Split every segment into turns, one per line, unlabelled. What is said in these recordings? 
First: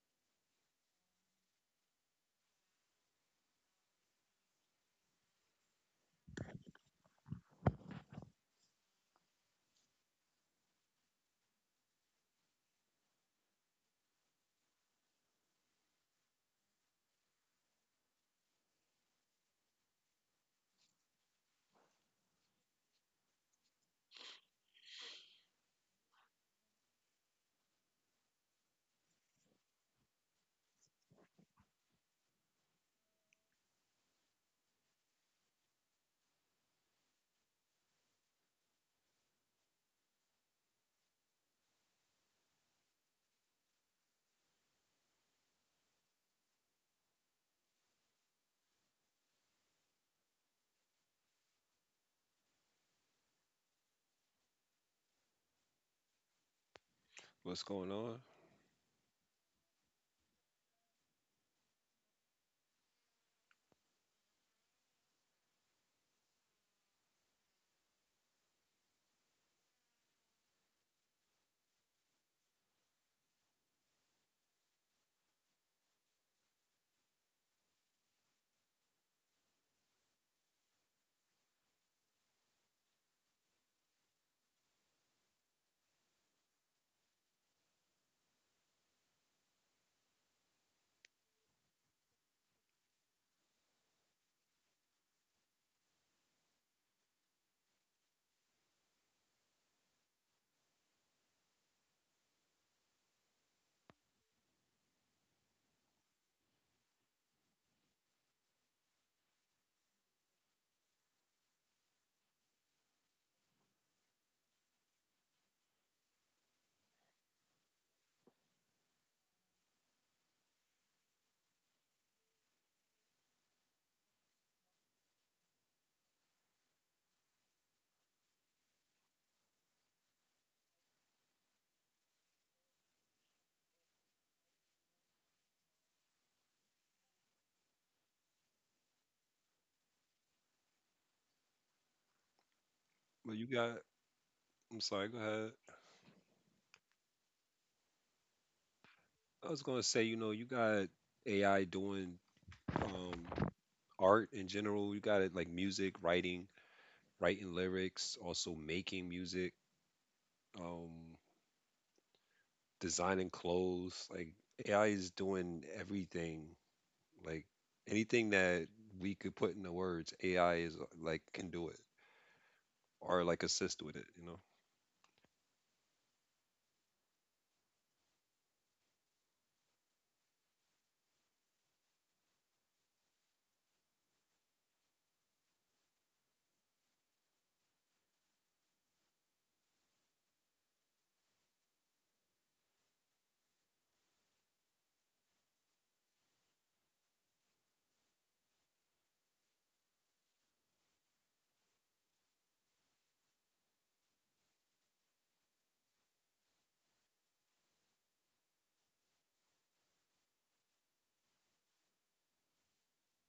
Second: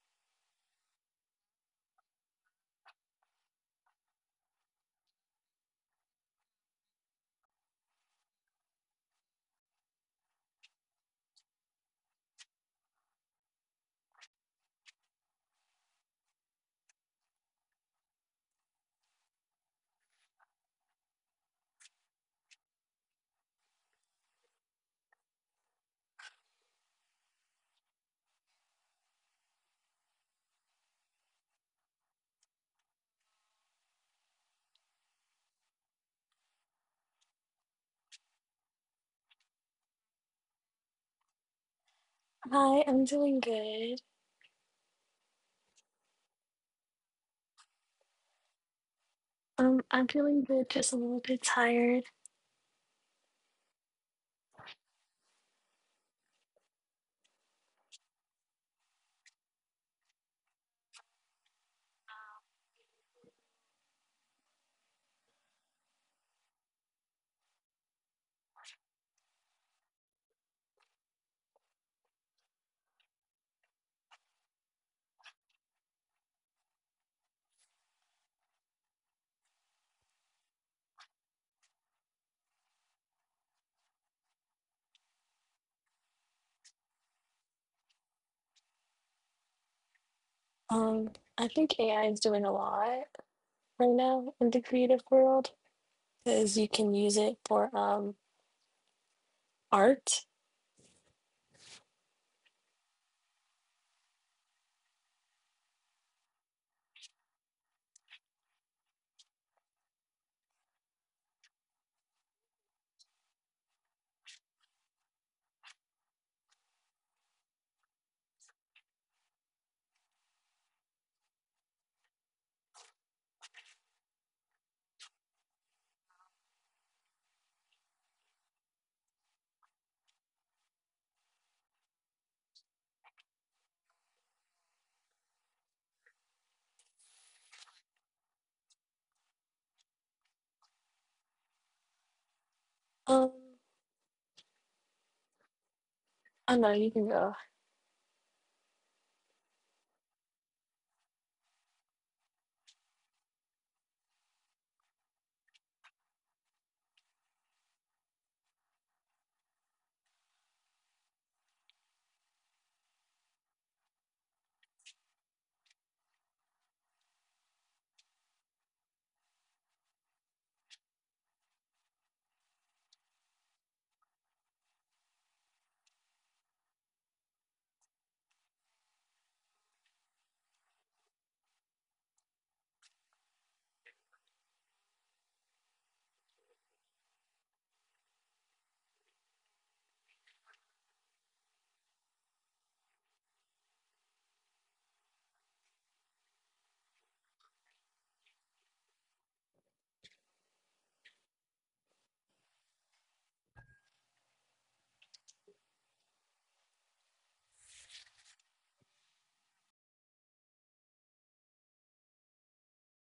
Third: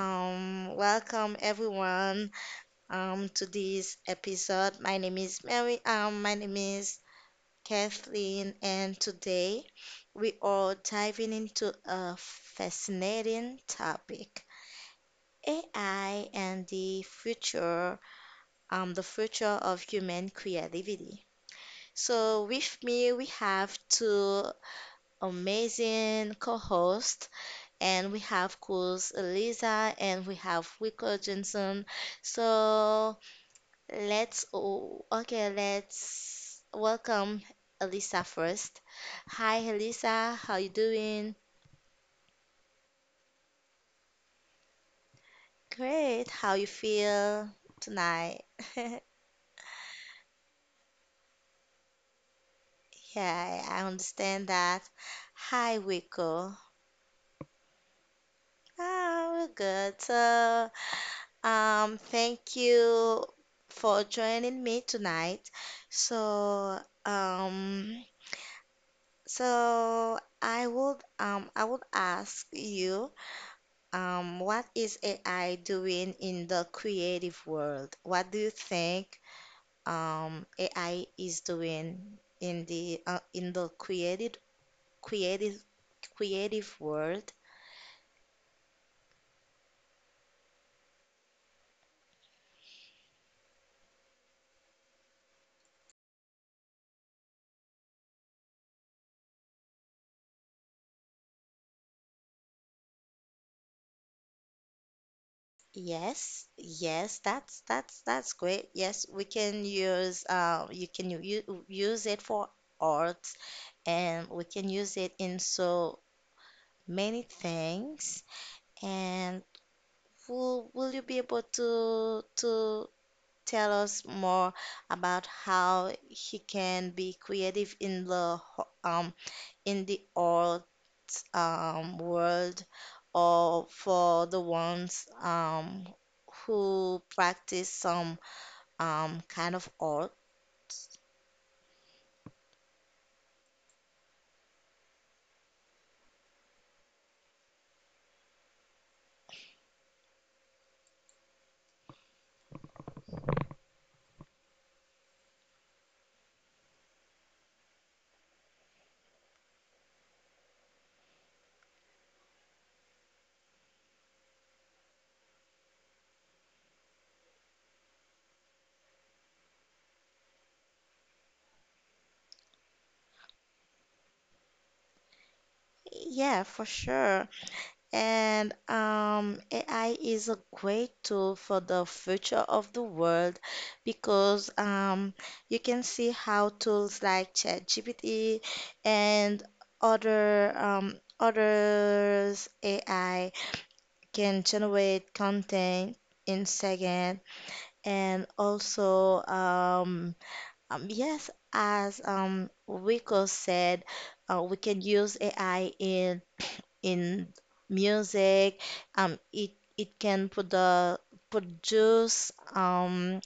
Welcome everyone to this episode. My name is Mary. My name is Kathleen, and today we are diving into a fascinating topic: AI and the future of human creativity. So with me, we have two amazing co-hosts. And we have Kuz Eliza, and we have Wiko Johnson. So let's welcome Elisa first. Hi, Elisa, how you doing?
Hi, I'm doing good.
Great, how you feel tonight?
I'm feeling good, just a little bit tired.
Yeah, I understand that. Hi, Wiko.
What's going on?
Ah, we're good. Thank you for joining me tonight. So, um, So I would ask you what is AI doing in the creative world? What do you think AI is doing in the creative creative world?
Um, I think AI is doing a lot right now in the creative world because you can use it for art.
Yes, yes, that's great. Yes, we can use you can use it for art, and we can use it in so many things. And will you be able to tell us more about how he can be creative in the in the art world, or for the ones who practice some kind of art?
But
Um,
you got, I'm sorry, go ahead.
I know you can go.
I was going to say, you know, you got AI doing um, art in general. You got it like music, writing, writing lyrics, also making music, um, designing clothes. Like AI is doing everything. Like anything that we could put into words, AI is like can do it or like assist with it, you know?
Yeah, for sure. And AI is a great tool for the future of the world, because you can see how tools like ChatGPT and other others AI can generate content in second, and also yes, as Rico said, we can use AI in music. It can put the produce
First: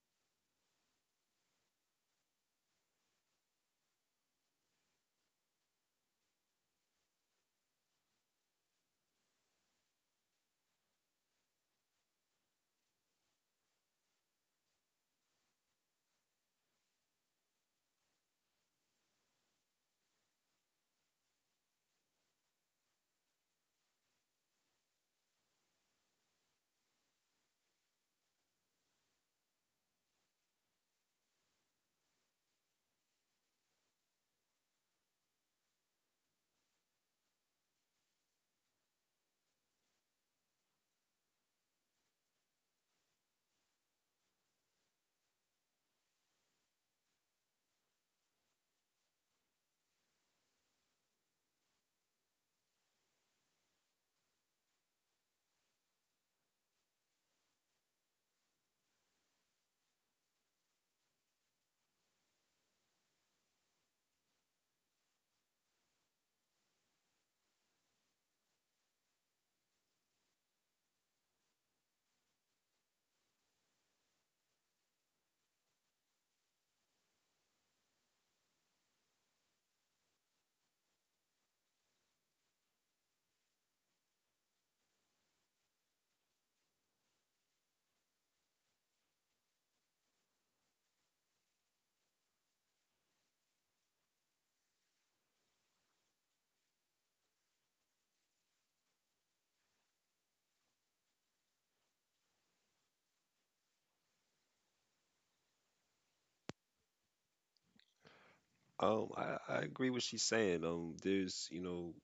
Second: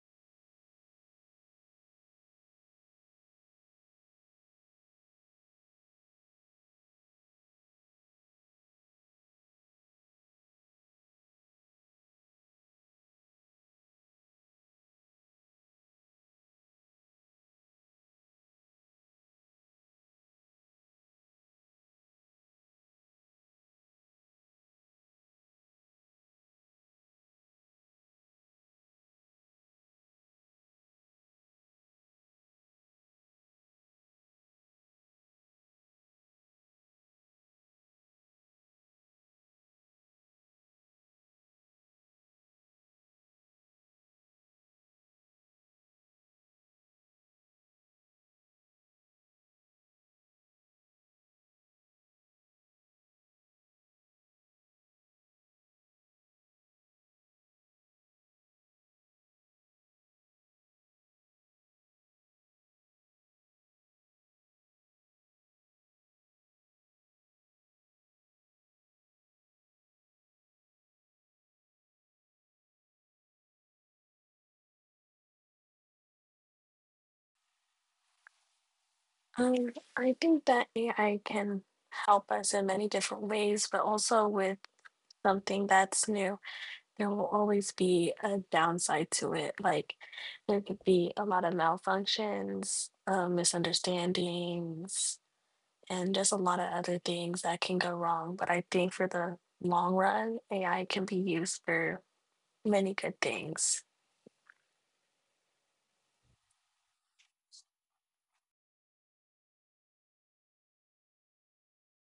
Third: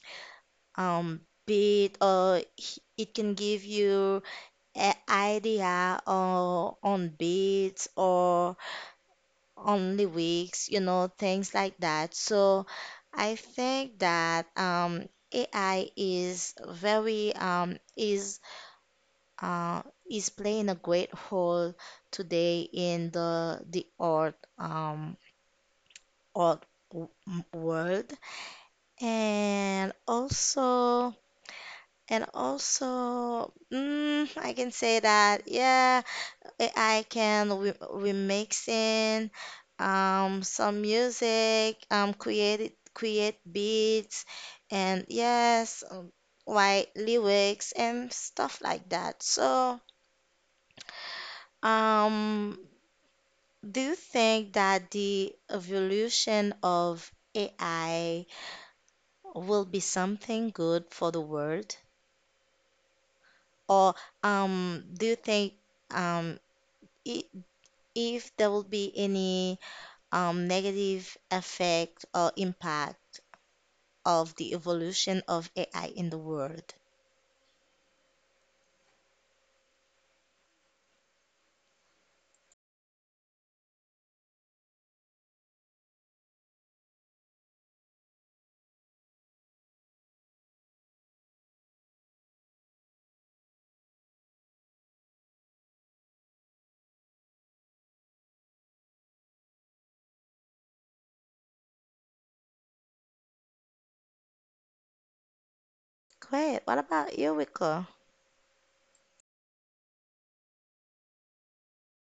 um beat, or it can give you an idea or on beats or on lyrics, you know, things like that. So I think that AI is very uh is playing a great role today in the art old world, and also I can say that yeah I can re remix in some music, create beats and yes like lyrics and stuff like that. So um do you think that the evolution of AI will be something good for the world? Or do you think um, i- if there will be any negative effect or impact of the evolution of AI in the world?
I think that AI can help us in many different ways, but also with something that's new, there will always be a downside to it. Like there could be a lot of malfunctions, misunderstandings and there's a lot of other things that can go wrong. But I think for the long run, AI can be used for many good things.
Great. What about you, Rico?
I agree with she's saying. There's, you know,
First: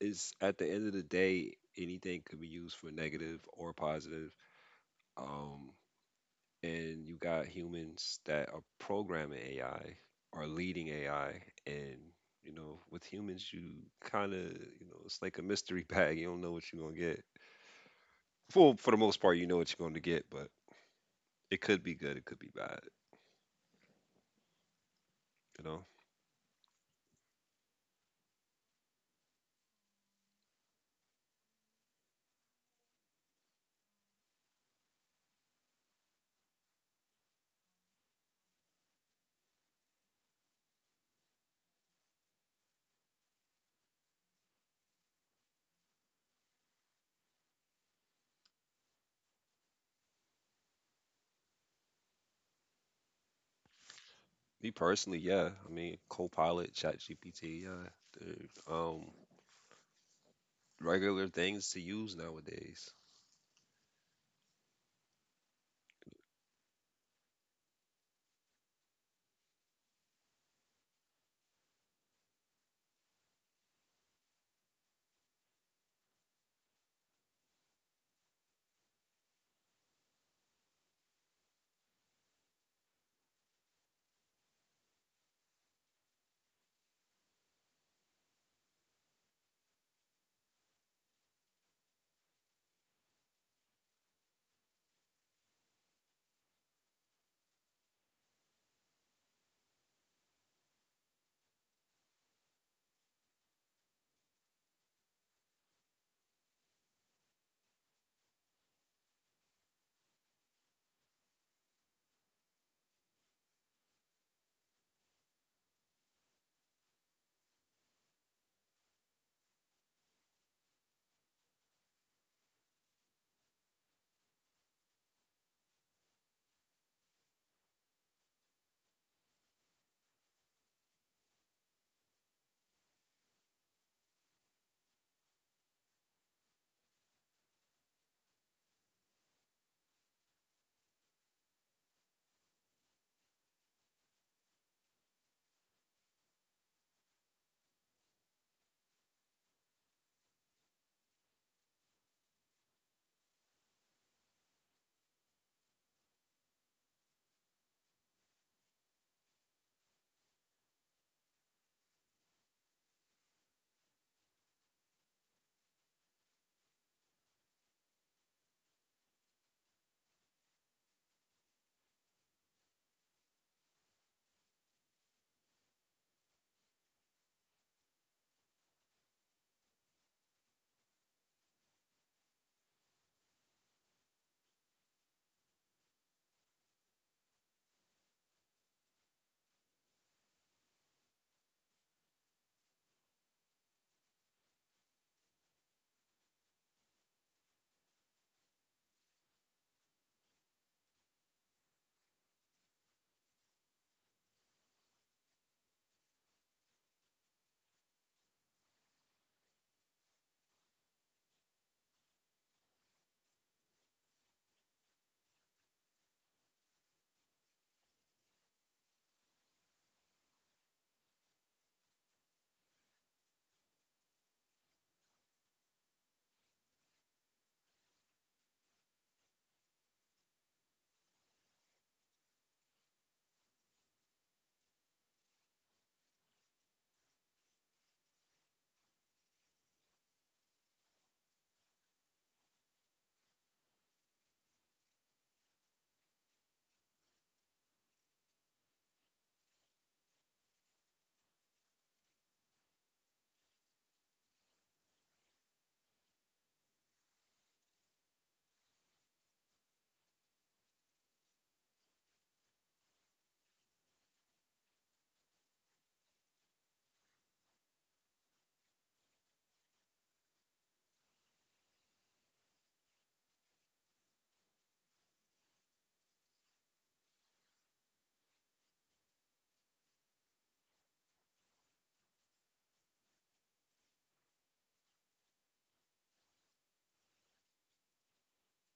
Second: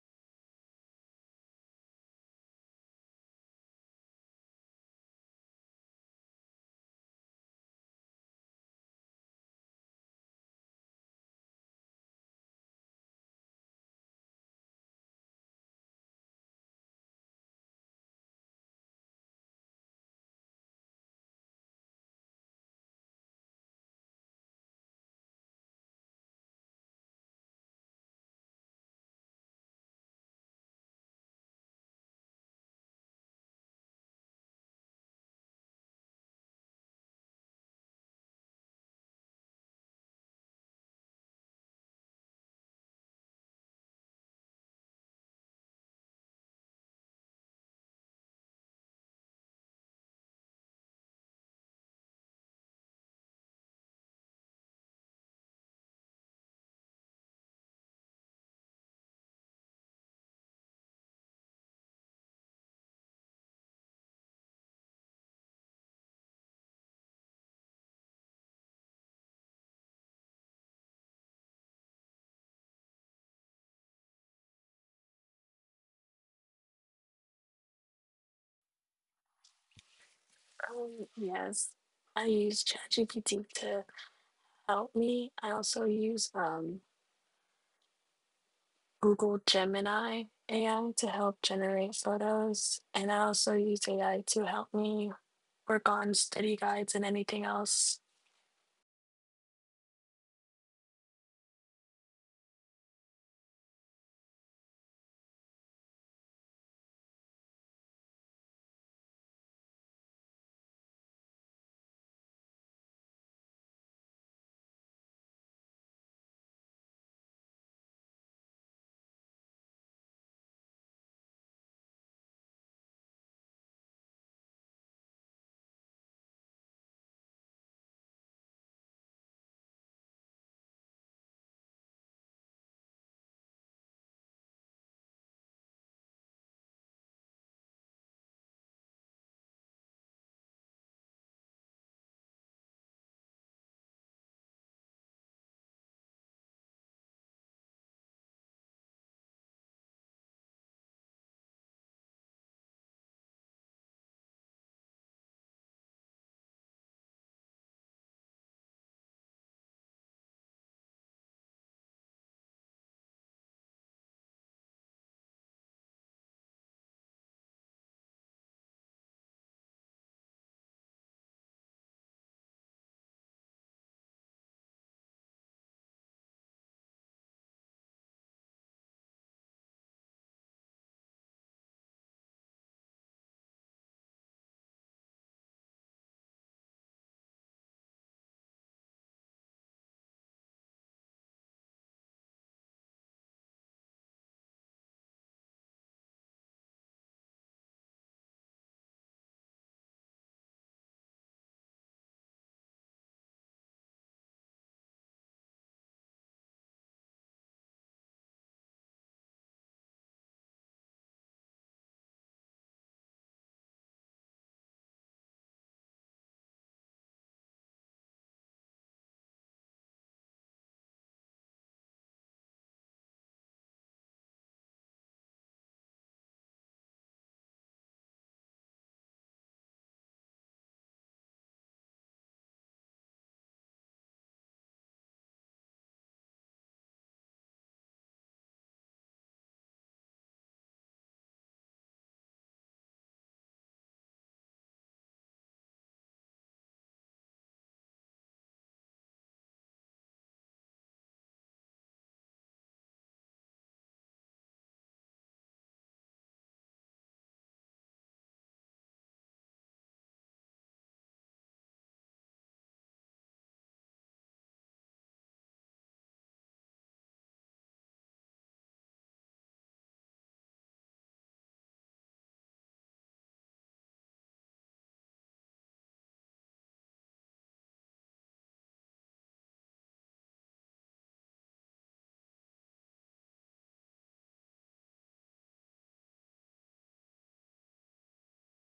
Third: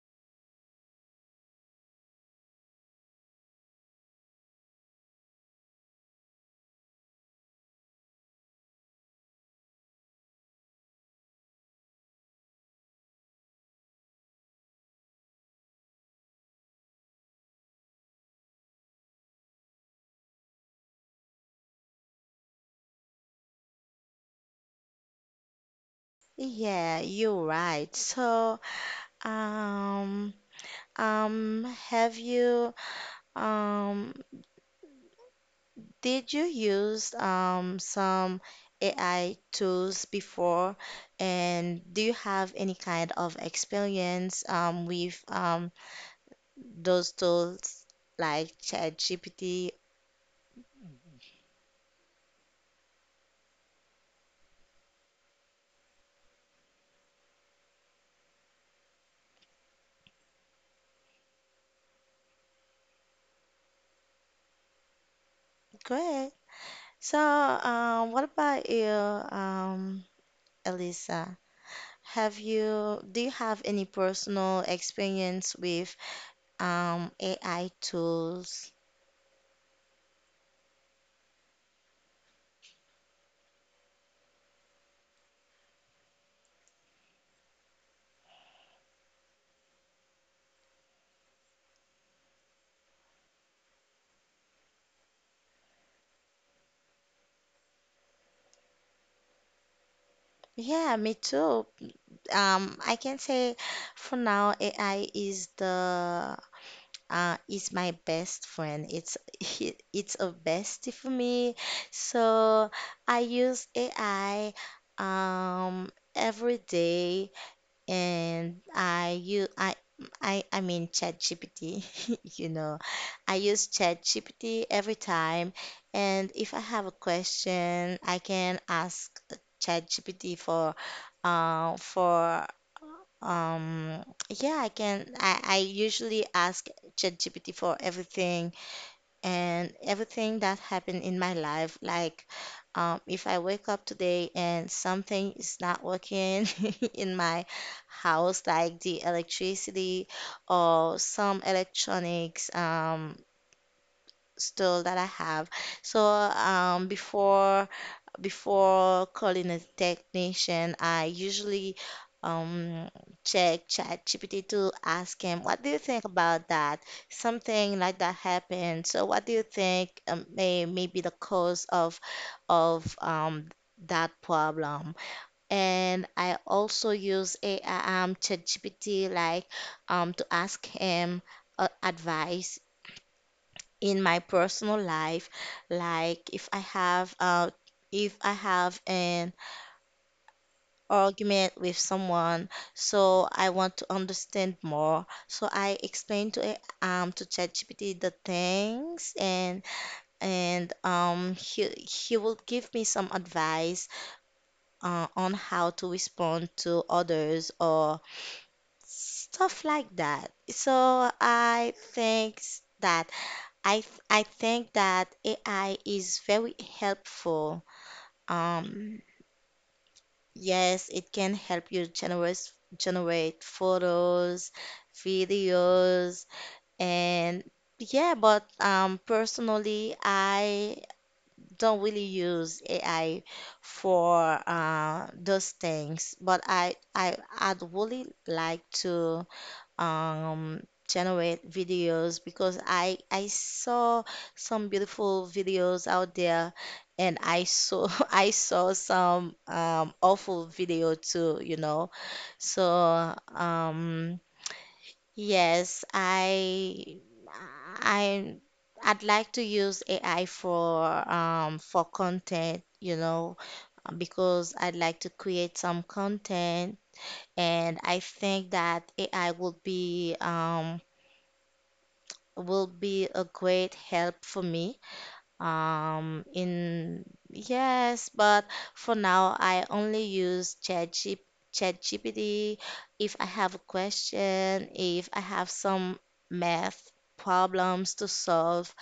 it's at the end of the day, anything could be used for negative or positive. Um, and you got humans that are programming AI or leading AI, and you know, with humans, you kind of, you know, it's like a mystery bag. You don't know what you're gonna get. For the most part, you know what you're gonna get, but it could be good, it could be bad. You know,
Yeah, you're right. Um, um, have you um Did you use some AI tools before? And do you have any kind of experience with those tools like ChatGPT?
me personally, yeah. I mean, Copilot, ChatGPT, yeah, they're regular things to use nowadays.
Great. So, what about you, Elisa? Do you have any personal experience with AI tools?
Yes, I use ChatGPT to help me. I also use Google Gemini AI to help generate photos, and I also use AI to help me work on study guides and anything else.
Yeah, me too. I can say for now AI is the is my best friend. It's it's a bestie for me. So I use AI um, every day, and I use I. I mean ChatGPT, you know. I use ChatGPT every time, and if I have a question, I can ask ChatGPT for uh, for um, yeah, I usually ask ChatGPT for everything and everything that happened in my life. Like, if I wake up today and something is not working in my house, like the electricity or some electronics, store that I have. So, um, before. Before calling a technician, I usually um, check ChatGPT to ask him, what do you think about that? Something like that happened. So what do you think may be the cause of of um, that problem? And I also use AI, ChatGPT, like to ask him advice in my personal life, like if I have an argument with someone, so I want to understand more. So I explained to it, to ChatGPT the things, and he will give me some advice on how to respond to others or stuff like that. So that I I think that AI is very helpful. Um, Yes, it can help you generate photos, videos, and yeah, but personally I don't really use AI for those things, but I'd really like to um, generate videos, because I saw some beautiful videos out there, and I saw I saw some awful video too, you know. So yes, I I'd like to use AI for content, you know, because I'd like to create some content. And I think that AI will be a great help for me. Um, in yes, but for now I only use ChatGPT. ChatGPT if I have a question, if I have some math problems to solve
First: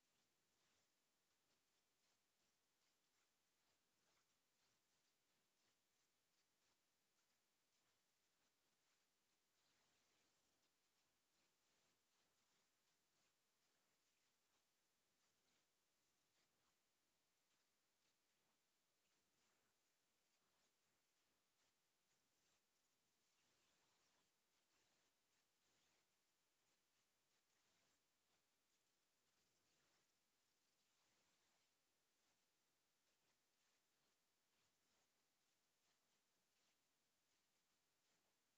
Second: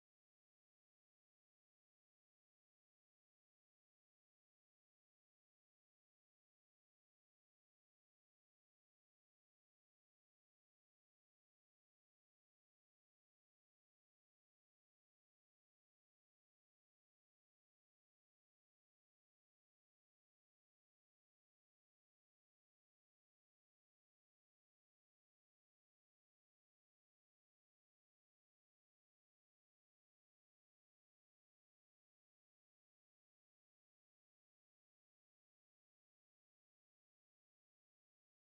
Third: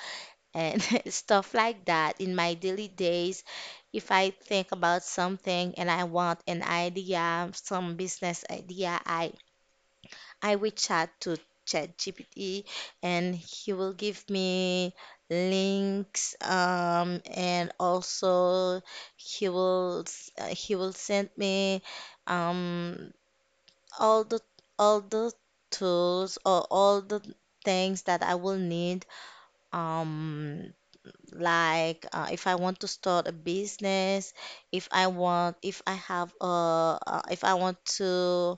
and stuff like that in my daily days. If I think about something and I want an idea, some business idea, I will chat to ChatGPT, and he will give me links, and also he will send me um, all the all the tools or all the things that I will need, um like if I want to start a business, if I want if I have a if I want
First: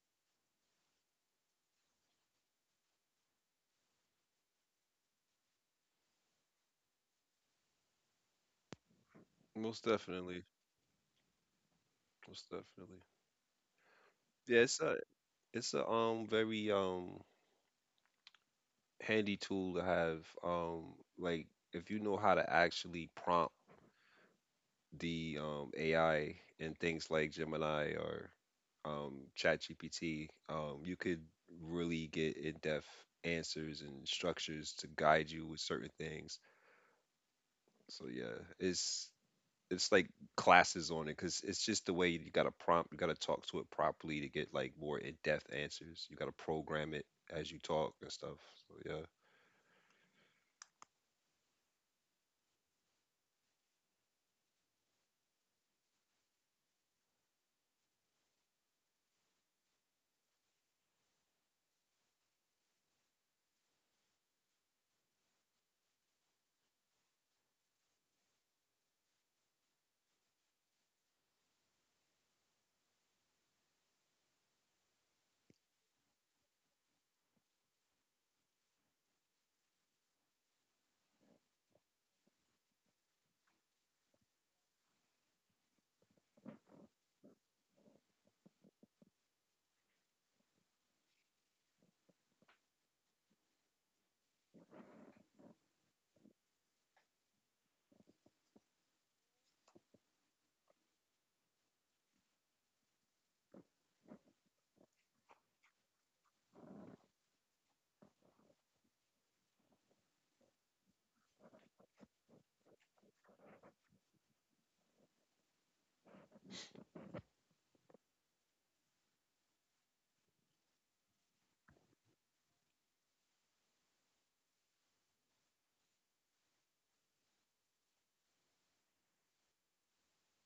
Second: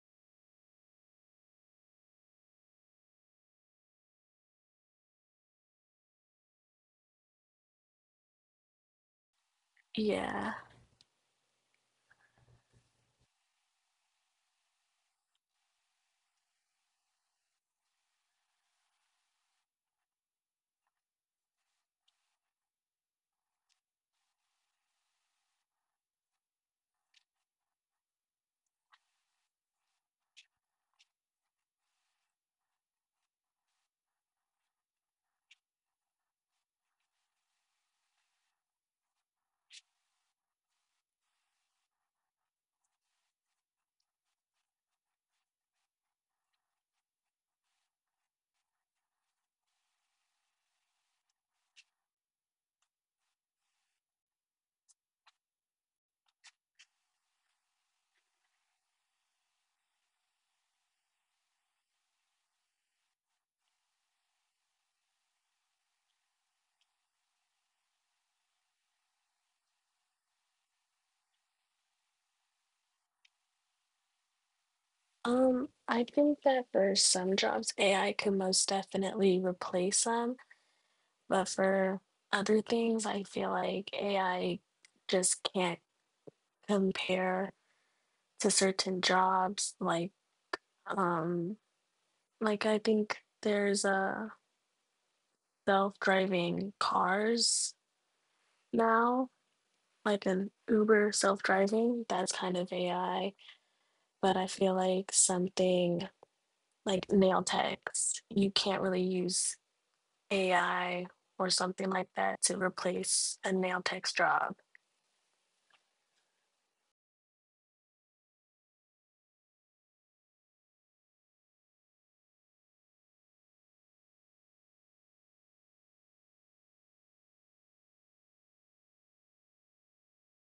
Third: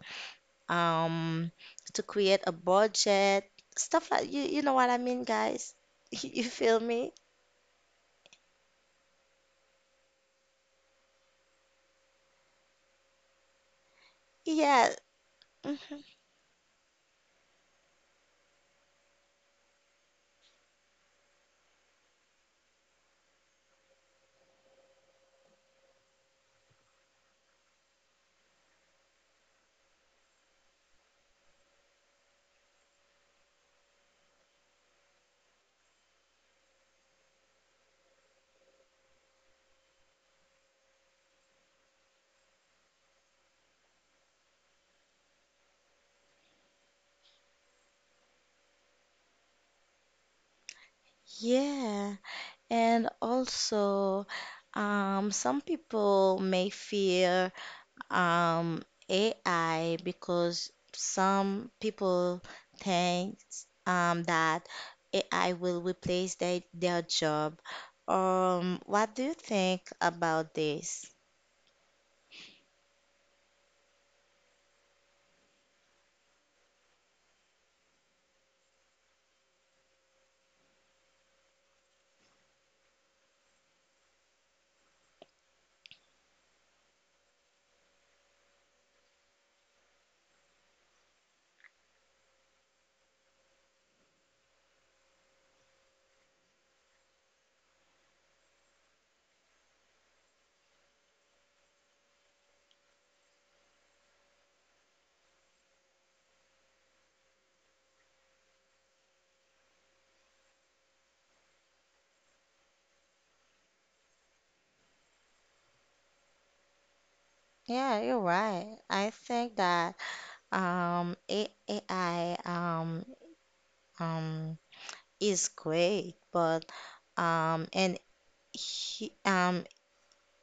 um, to create a budget, stuff like you know what I mean, guys? You feel me?
Most definitely.
Yeah.
Most definitely. Yeah, it's
Yeah.
a it's a very handy tool to have. Like if you know how to actually prompt the AI and things like Gemini or ChatGPT, you could really get in-depth answers and structures to guide you with certain things. So yeah, it's like classes on it because it's just the way you got to prompt, you got to talk to it properly to get like more in-depth answers. You got to program it as you talk and stuff. So yeah.
Yeah, and also, some people may fear AI, because some people think that AI will replace their job. What do you think about this?
I think that for some jobs, AI could most definitely replace some, but for other things, I feel like AI just can't compare to certain jobs. Um, like I think there's a self-driving cars now, like an Uber self-driving. That's kind of AI. But I feel like something like nail techs, you can't really use AI or something like that to replace a nail tech's job.
Yeah, you're right. I think that AI um, is great, but um, and he, um,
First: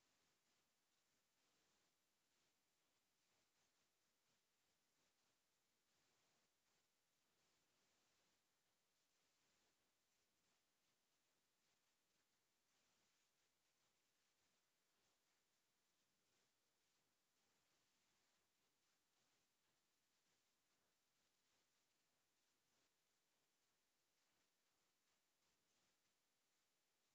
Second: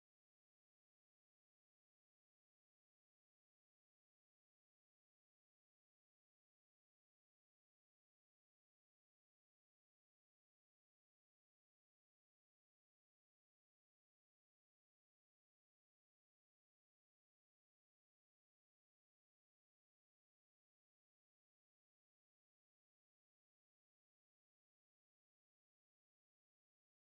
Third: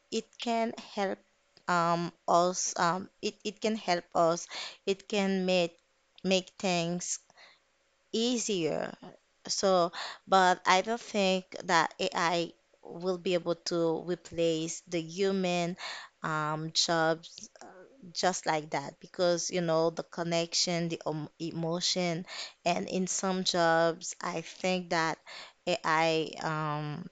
it can help us. It can help us. It can make things easier. So, but I don't think that AI will be able to replace the human jobs, just like that, because you know the connection, the emotion, and in some jobs, I think that AI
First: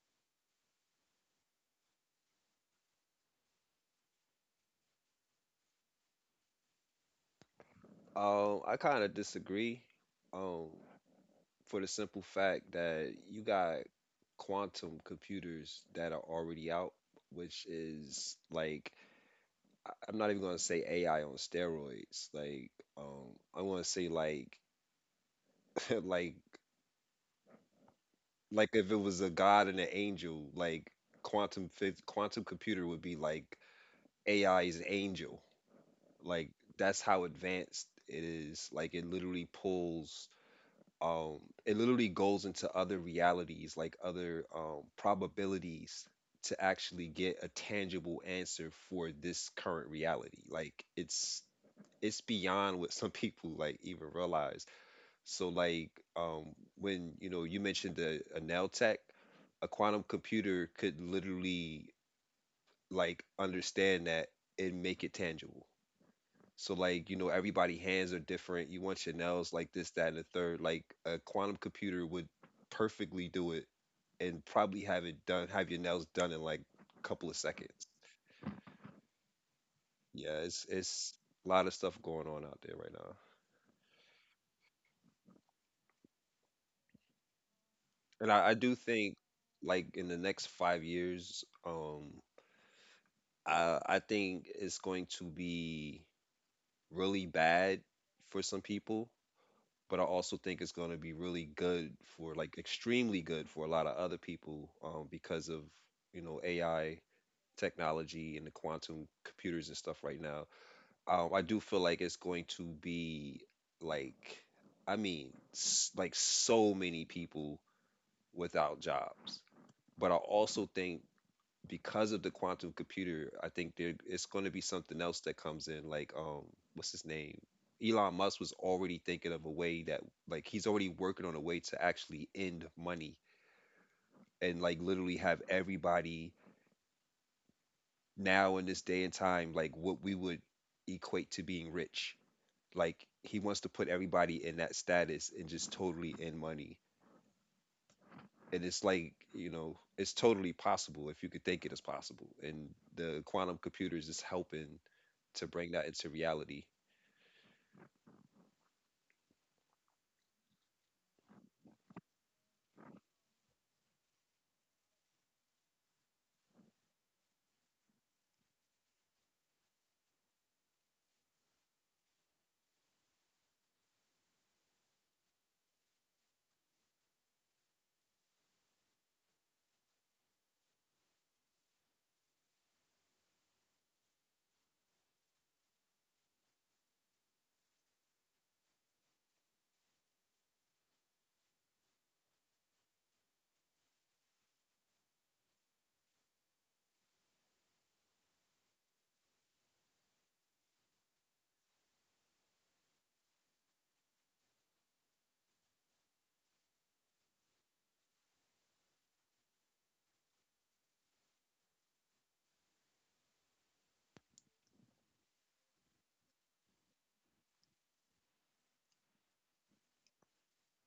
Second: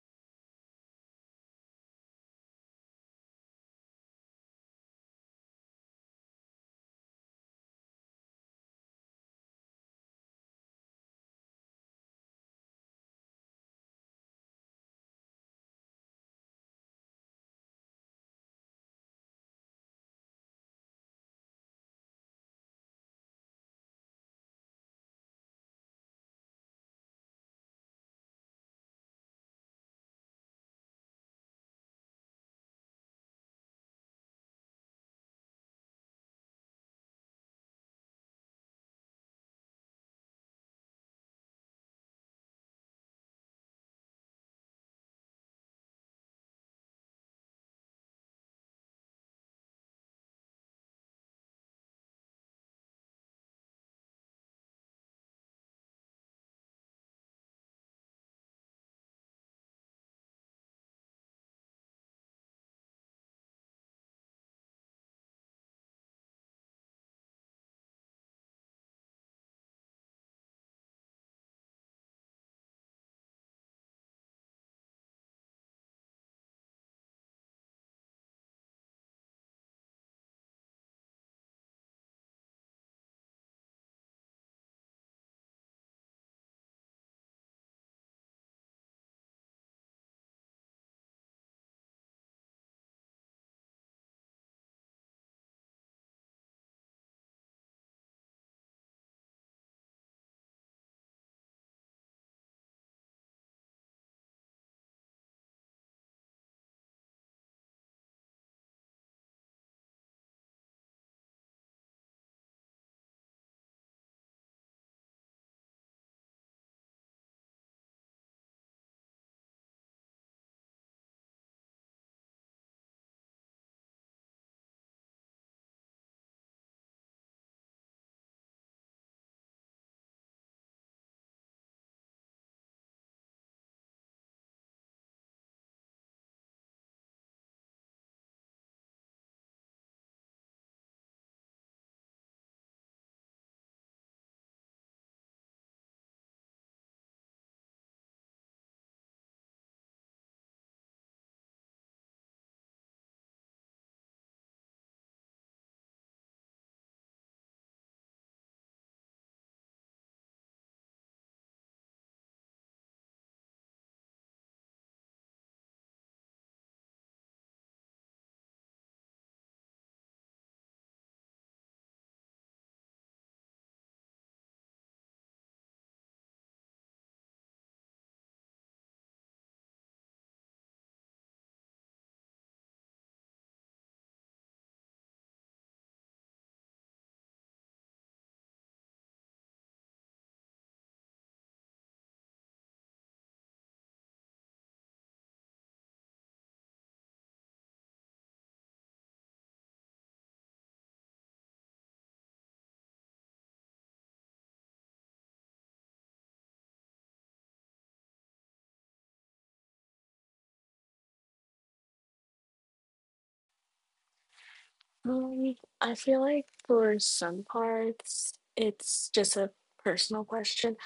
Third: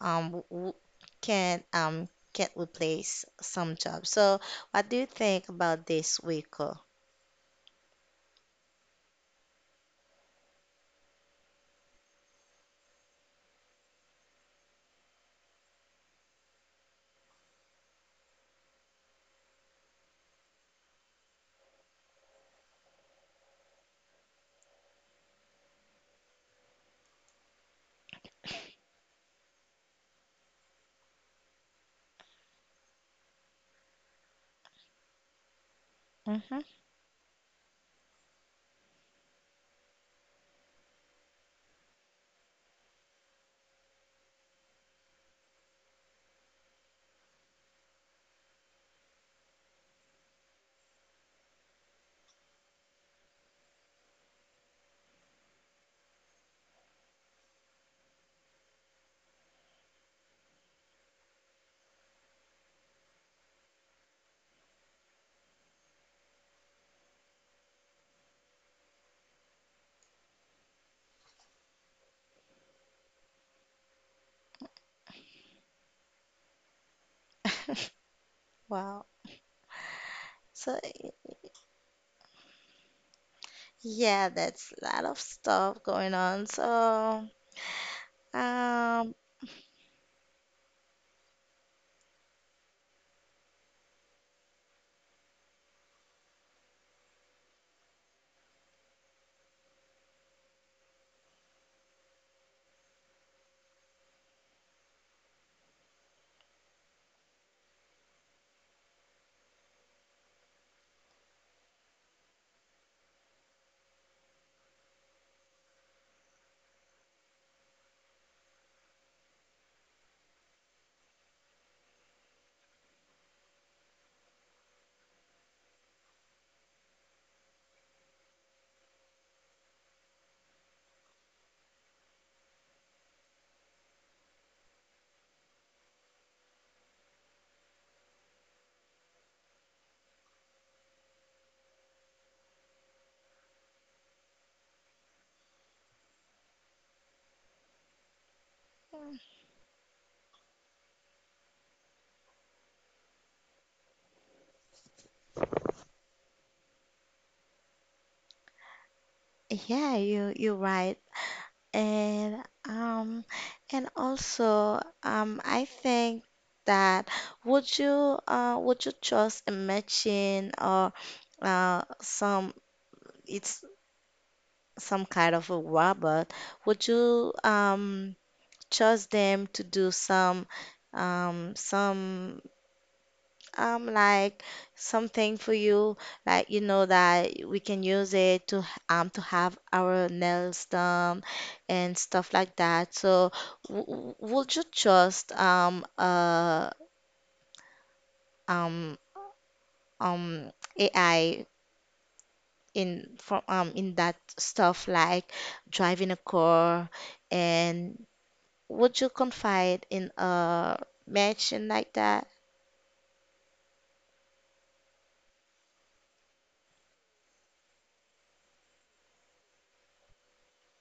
um, w- w- can't replace some jobs. So, what do you think about this, Rico?
I kind of disagree. Um, for the simple fact that you got quantum computers that are already out, which is like I'm not even gonna say AI on steroids. Like, I want to say like like like if it was a god and an angel, like quantum computer would be like AI is an angel. Like
Mm-hmm.
that's how advanced it is. Like it literally pulls um it literally goes into other realities, like other probabilities to actually get a tangible answer for this current reality. Like it's beyond what some people like even realize. So like when you know you mentioned the a nail tech, a quantum computer could literally like understand that and make it tangible. So like you know everybody hands are different. You want your nails like this, that, and the third. Like a quantum computer would perfectly do it and probably have it done, have your nails done in like a couple of seconds.
Wow.
Yeah, it's
So
it's a lot of stuff going on out there right now,
yeah, that's a lot of stuff going on. So,
and I do think
um,
like in the next 5 years, I think it's going to be really bad for some people, but I also think it's going to be really good for like extremely good for a lot of other people because of you know AI technology and the quantum computers and stuff right now. I do feel like it's going to be like I mean like so many people without jobs, but I also think because of the quantum computer, I think there it's going to be something else that comes in. Like, what's his name? Elon Musk was already thinking of a way that, like, he's already working on a way to actually end money and, like, literally have everybody now in this day and time, like, what we would equate to being rich. Like, he wants to put everybody in that status and just totally end money. And it's like, you know, it's totally possible if you could think it is possible. And the quantum computers is helping to bring that into reality.
yeah, you you're right. And um also I think that would you trust a imagine, or some it's some kind of a robot, would you trust them to do some um some like something for you, like you know that we can use it to have our nails done and stuff like that. So would you trust um um AI in from in that stuff like driving a car, and would you confide in a machine like that?
Um, I feel like for some parts, it's just a personal question.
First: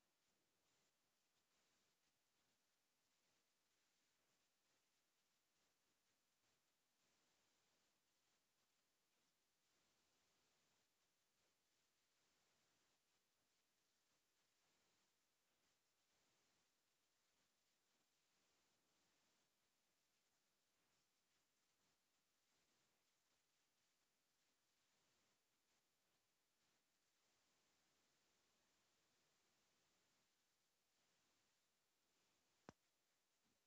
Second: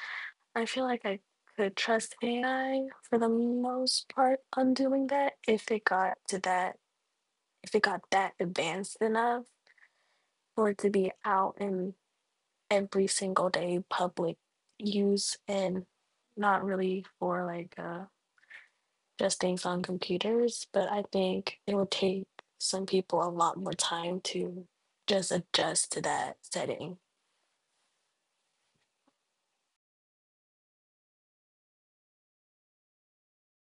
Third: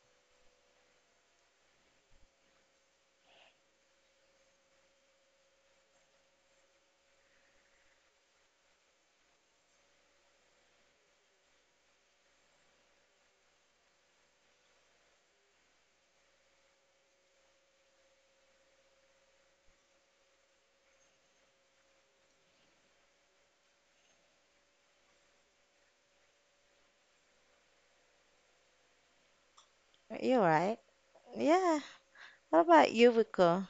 I feel like I could trust AI for the most part on doing that if it got to that, if it got that advanced enough for it to be out in every single day public use and not really for just things on computers. But I think it would take some people a lot more time to just adjust to that setting.
You're right. Yeah. What about you, Rico?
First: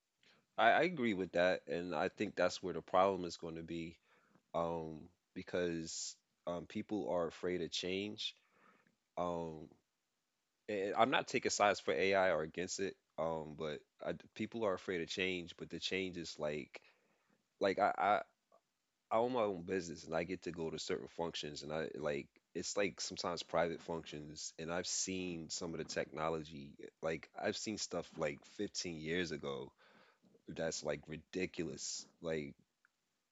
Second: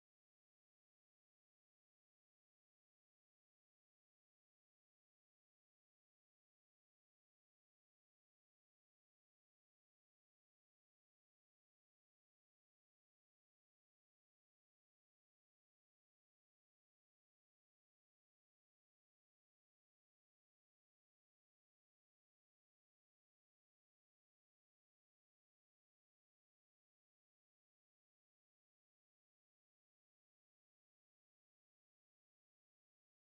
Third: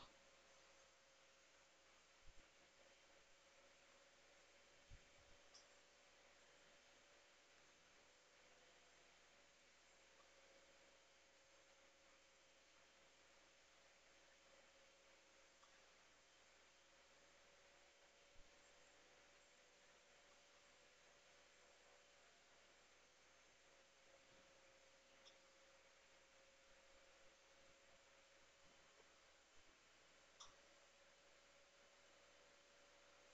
I agree with that, and I think that's where the problem is going to be, um, because people are afraid of change. Um, and I'm not taking sides for AI or against it, but people are afraid of change. But the change is like, like I, I, I own my own business, and I get to go to certain functions, and I like it's like sometimes private functions, and I've seen some of the technology, like I've seen stuff like 15 years ago that's like ridiculous. Like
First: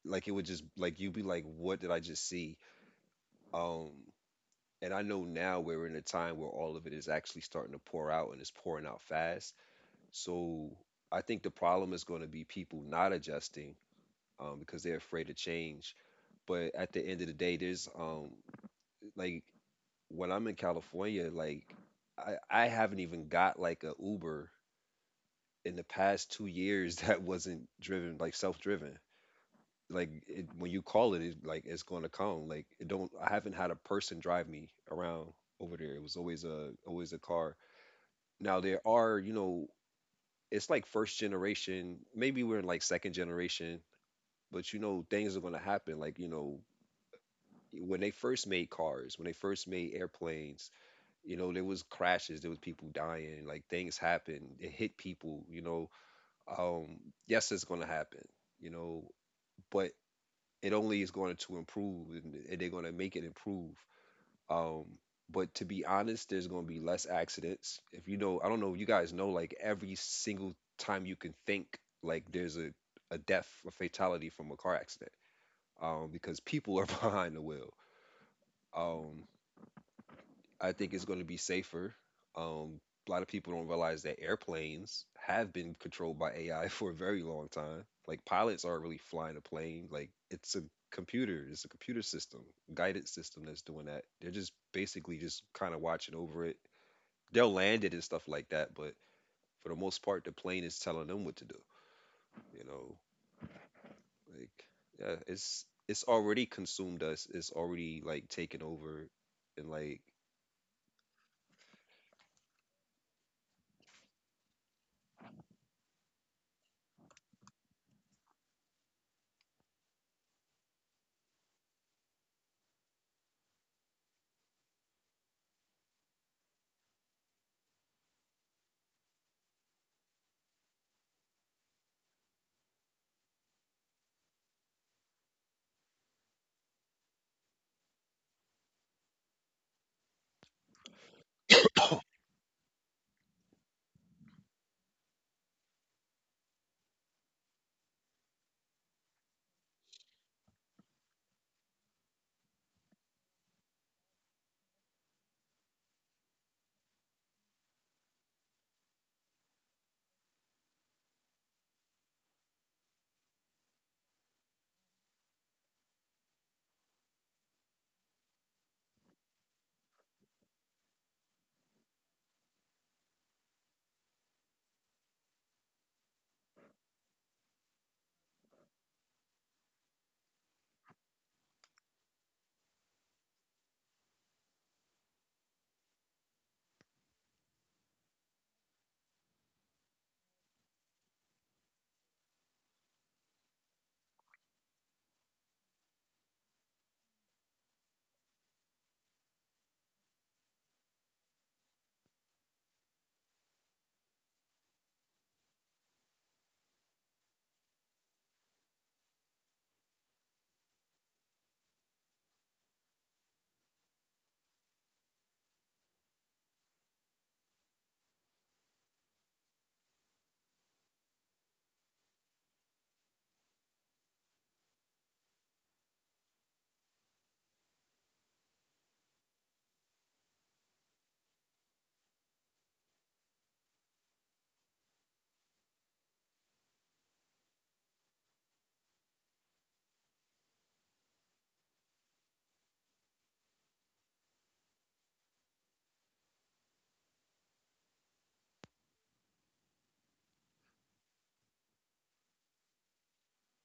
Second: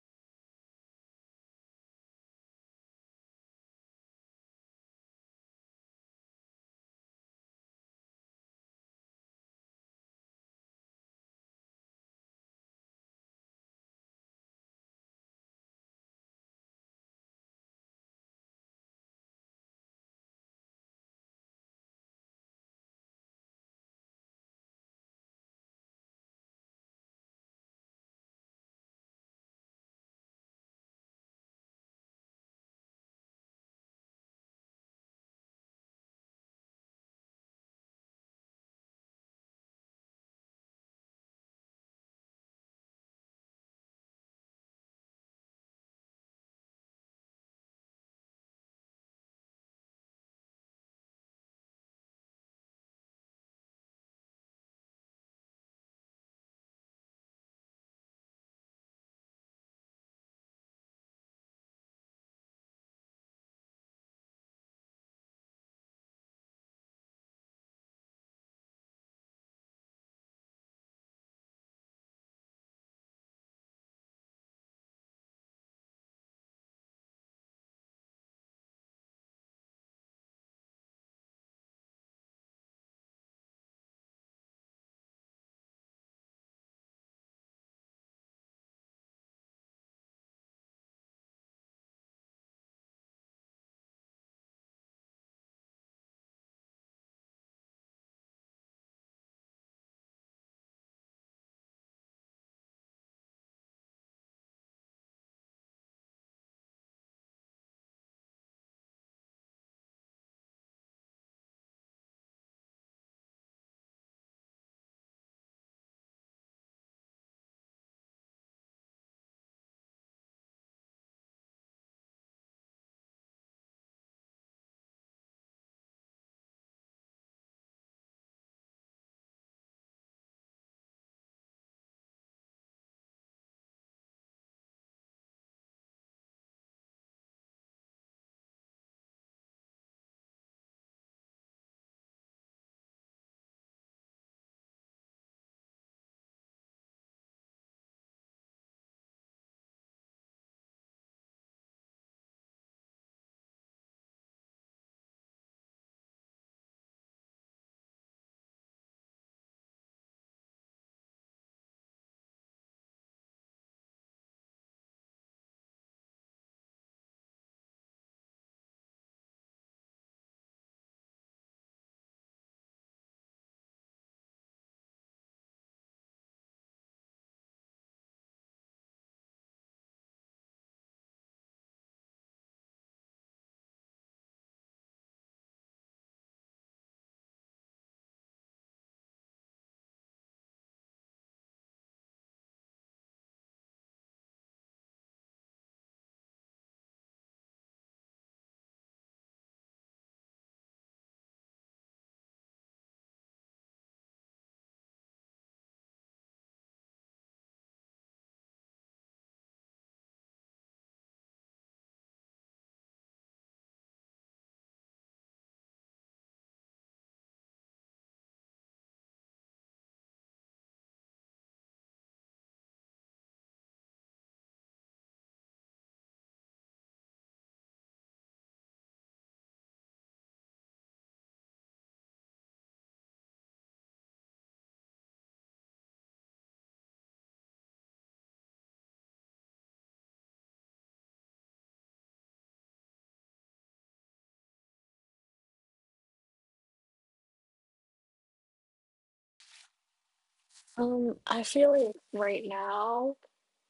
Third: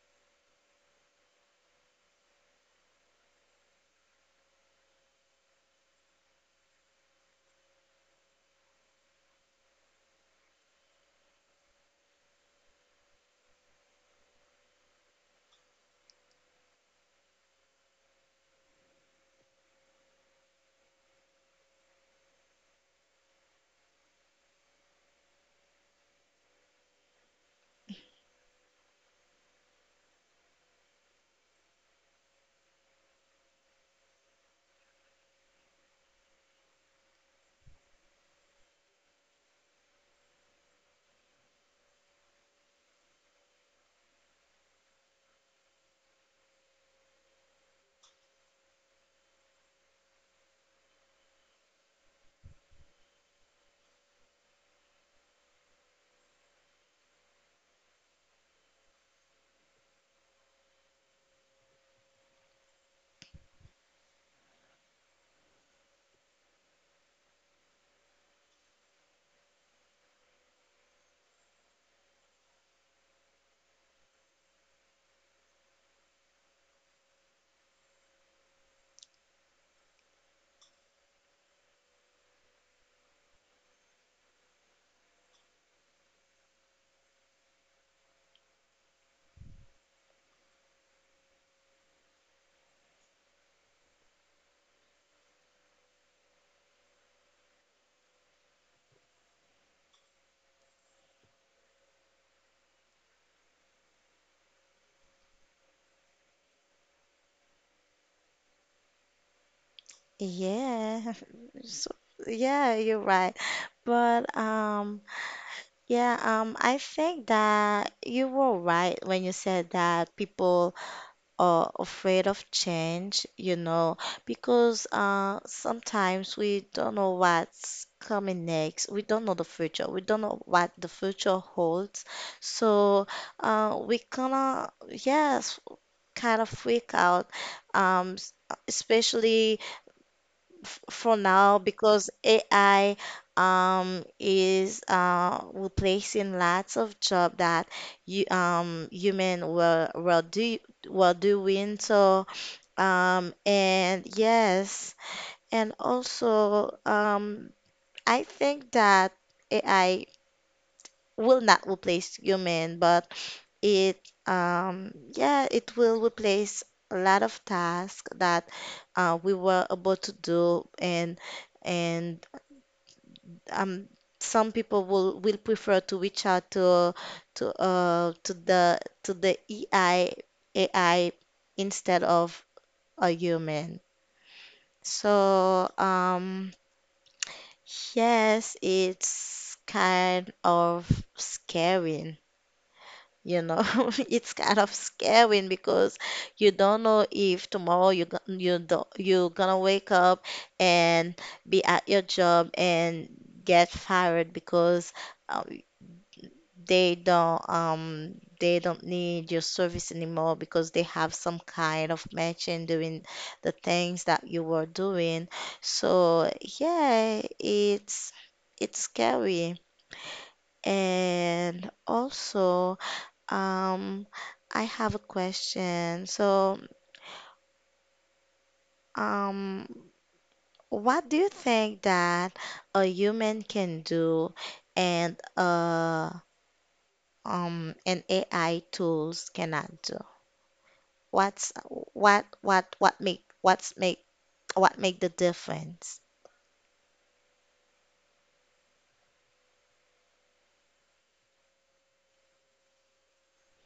like it would just like you'd be like, what did I just see? Um, and I know now we're in a time where all of it is actually starting to pour out and it's pouring out fast. So I think the problem is going to be people not adjusting because they're afraid of change. But at the end of the day, there's like when I'm in California, like I haven't even got like a Uber in the past 2 years that wasn't driven like self driven. Like it, when you call it, it like it's going to come. Like it don't. I haven't had a person drive me around over there. It was always a car. Now there are you know it's like first generation. Maybe we're in like second generation, but you know things are going to happen. Like you know when they first made cars, when they first made airplanes, you know there was crashes, there was people dying. Like things happened. It hit people. You know, um, yes, it's going to happen. You know, but it only is going to improve and they're going to make it improve um but to be honest there's going to be less accidents if you know I don't know if you guys know like every single time you can think like there's a death a fatality from a car accident because people are behind the wheel um I think it's going to be safer. Um, a lot of people don't realize that airplanes have been controlled by AI for a very long time. Like pilots aren't really flying a plane. Like it's a computer system, guided system that's doing that. They're just basically just kind of watching over it. They'll land it and stuff like that, but for the most part, the plane is telling them what to do. You know, like yeah, it's already consumed us. It's already like taken over, and like
Yeah, so, yeah, you're right. But yeah, I think that you were right when you said that people are afraid of change, you know, because sometimes we don't know what's coming next. We don't know the future. We don't know what the future holds. So we kind of, yes, kind of freak out, um, s- especially for now, because AI is replacing lots of job that you human were do were doing. So and yes, and also I think that AI will not replace human, but it yeah, it will replace a lot of tasks that we were able to do, and and um some people will prefer to reach out to to the AI AI instead of a human. So yes, it's kind of scaring, you know. It's kind of scaring because you don't know if tomorrow you go- you do you're gonna wake up and be at your job and get fired, because um, they don't um they don't need your service anymore, because they have some kind of matching doing the things that you were doing. So yeah, it's scary. And also, um, I have a question. So, um, what do you think that a human can do and an AI tools cannot do? What's what make what's make what make the difference?
I feel like right now,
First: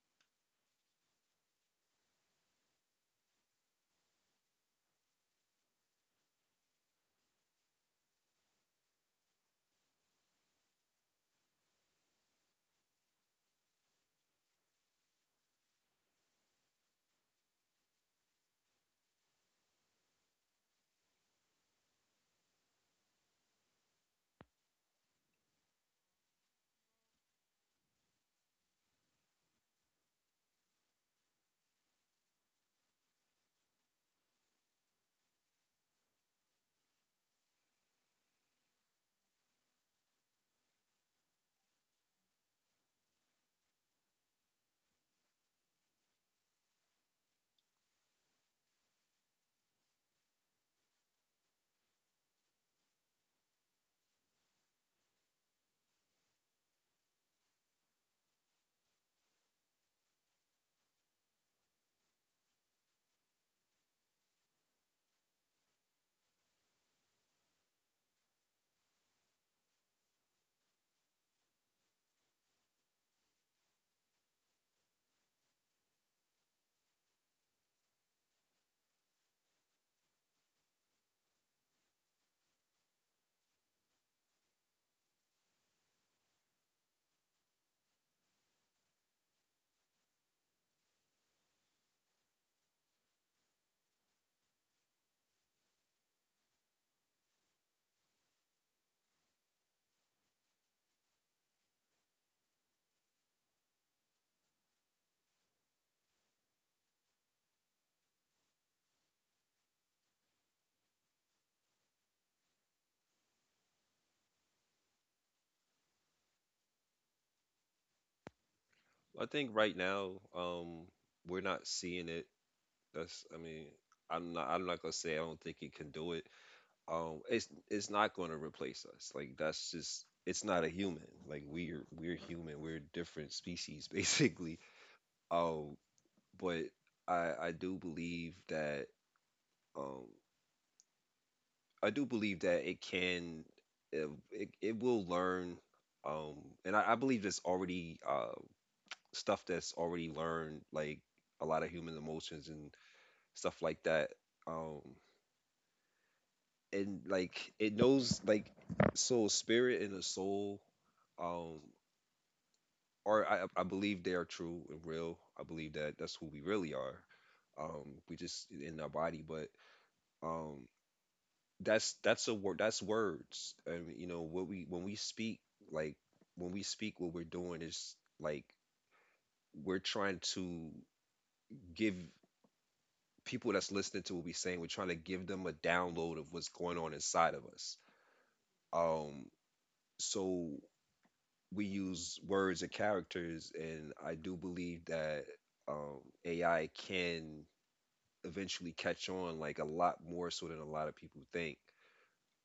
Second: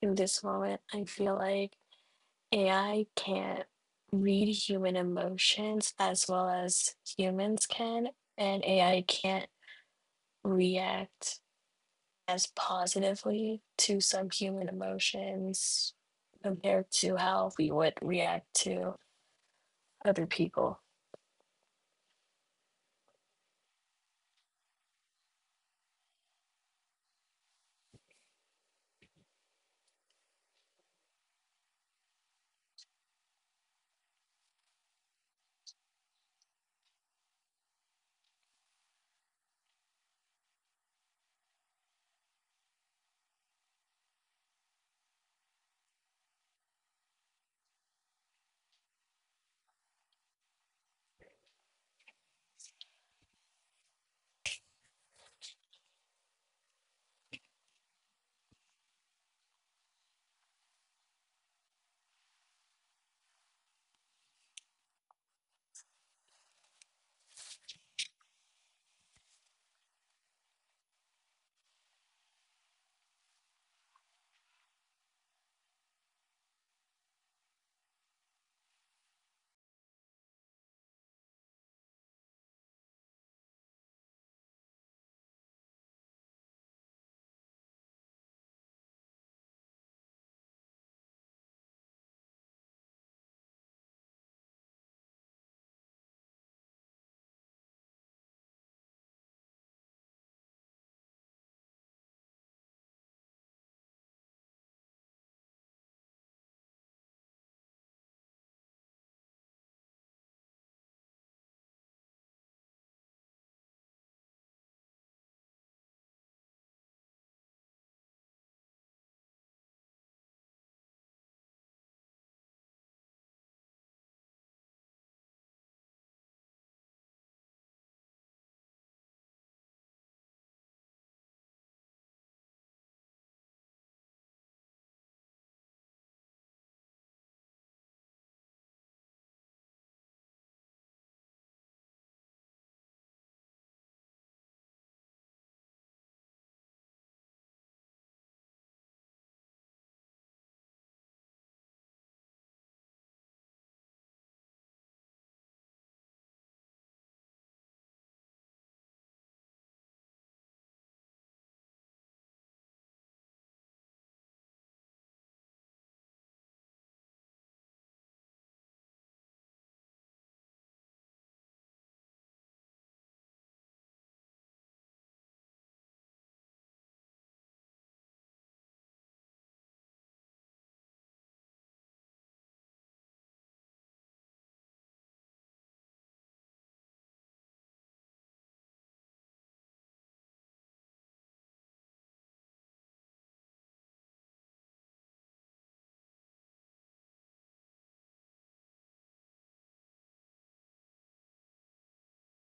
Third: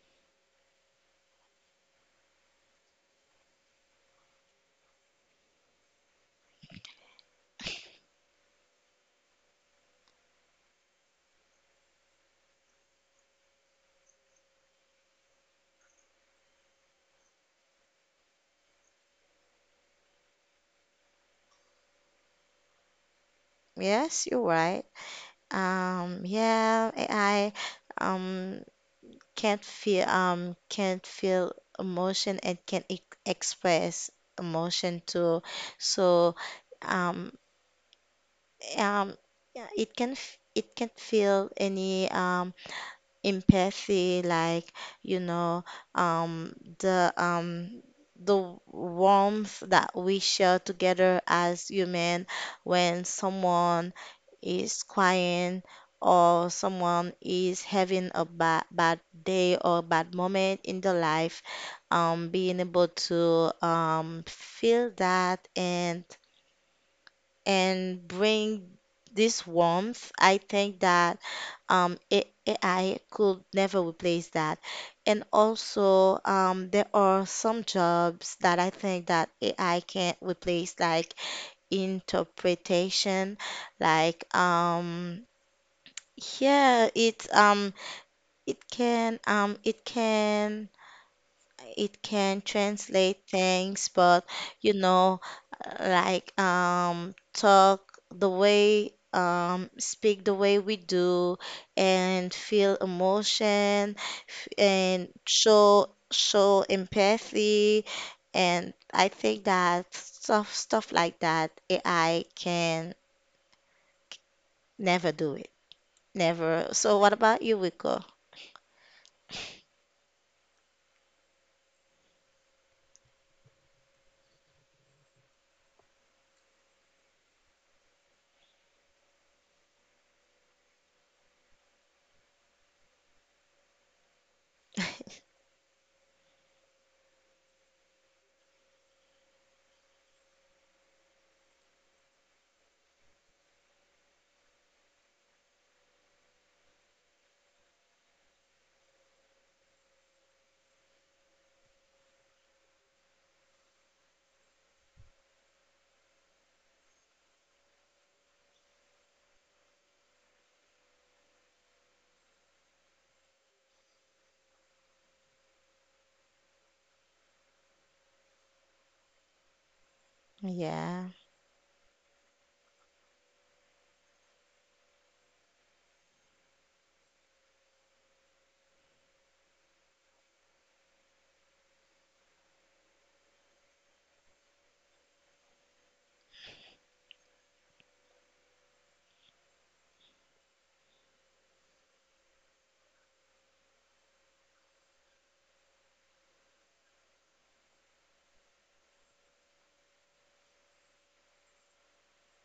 in this moment, I feel like AI can't read human emotions as well as humans can, and AI can't react as positively to some human emotions compared to how we would react to other people.
Yes, you're right. Yeah, AI um can't feel emotion, and can e express emotion too. So um um yeah, it it can feel any empathy, like, you know, um, the um, the warmth that we share together as human when someone is crying, or someone is having a bad day or bad moment in their life, being able to feel that and bring this warmth, I think that AI could never replace that. And also, there are some jobs that I think that AI can't replace, like interpretation, like yeah, it can it can translate things, but you know, like talk the way, speak the way we do, and feel emotion, and show empathy, and I think that stuff like that AI can never do it, never. So what about you, Wiko?
I think right now, we're not seeing it. That's, I mean, I'm not gonna say I don't think it can do it. It's not gonna replace us. Like that's just, it's not a human. We're human. We're different species, basically. Um, but I do believe that, um, I do believe that it can, it will learn. Um, and I believe there's already stuff that's already learned, like a lot of human emotions and stuff like that. Um, and like it knows like so spirit and a soul, um, or I believe they are true and real. I believe that that's who we really are. We just in our body, but um,
Yeah.
that's a word. That's words, and you know what we when we speak like when we speak, what we're doing is like we're trying to give people that's listening to what we're saying, we're trying to give them a download of what's going on inside of us. Um, so we use words and characters and I do believe that AI can eventually catch on like a lot more so than a lot of people think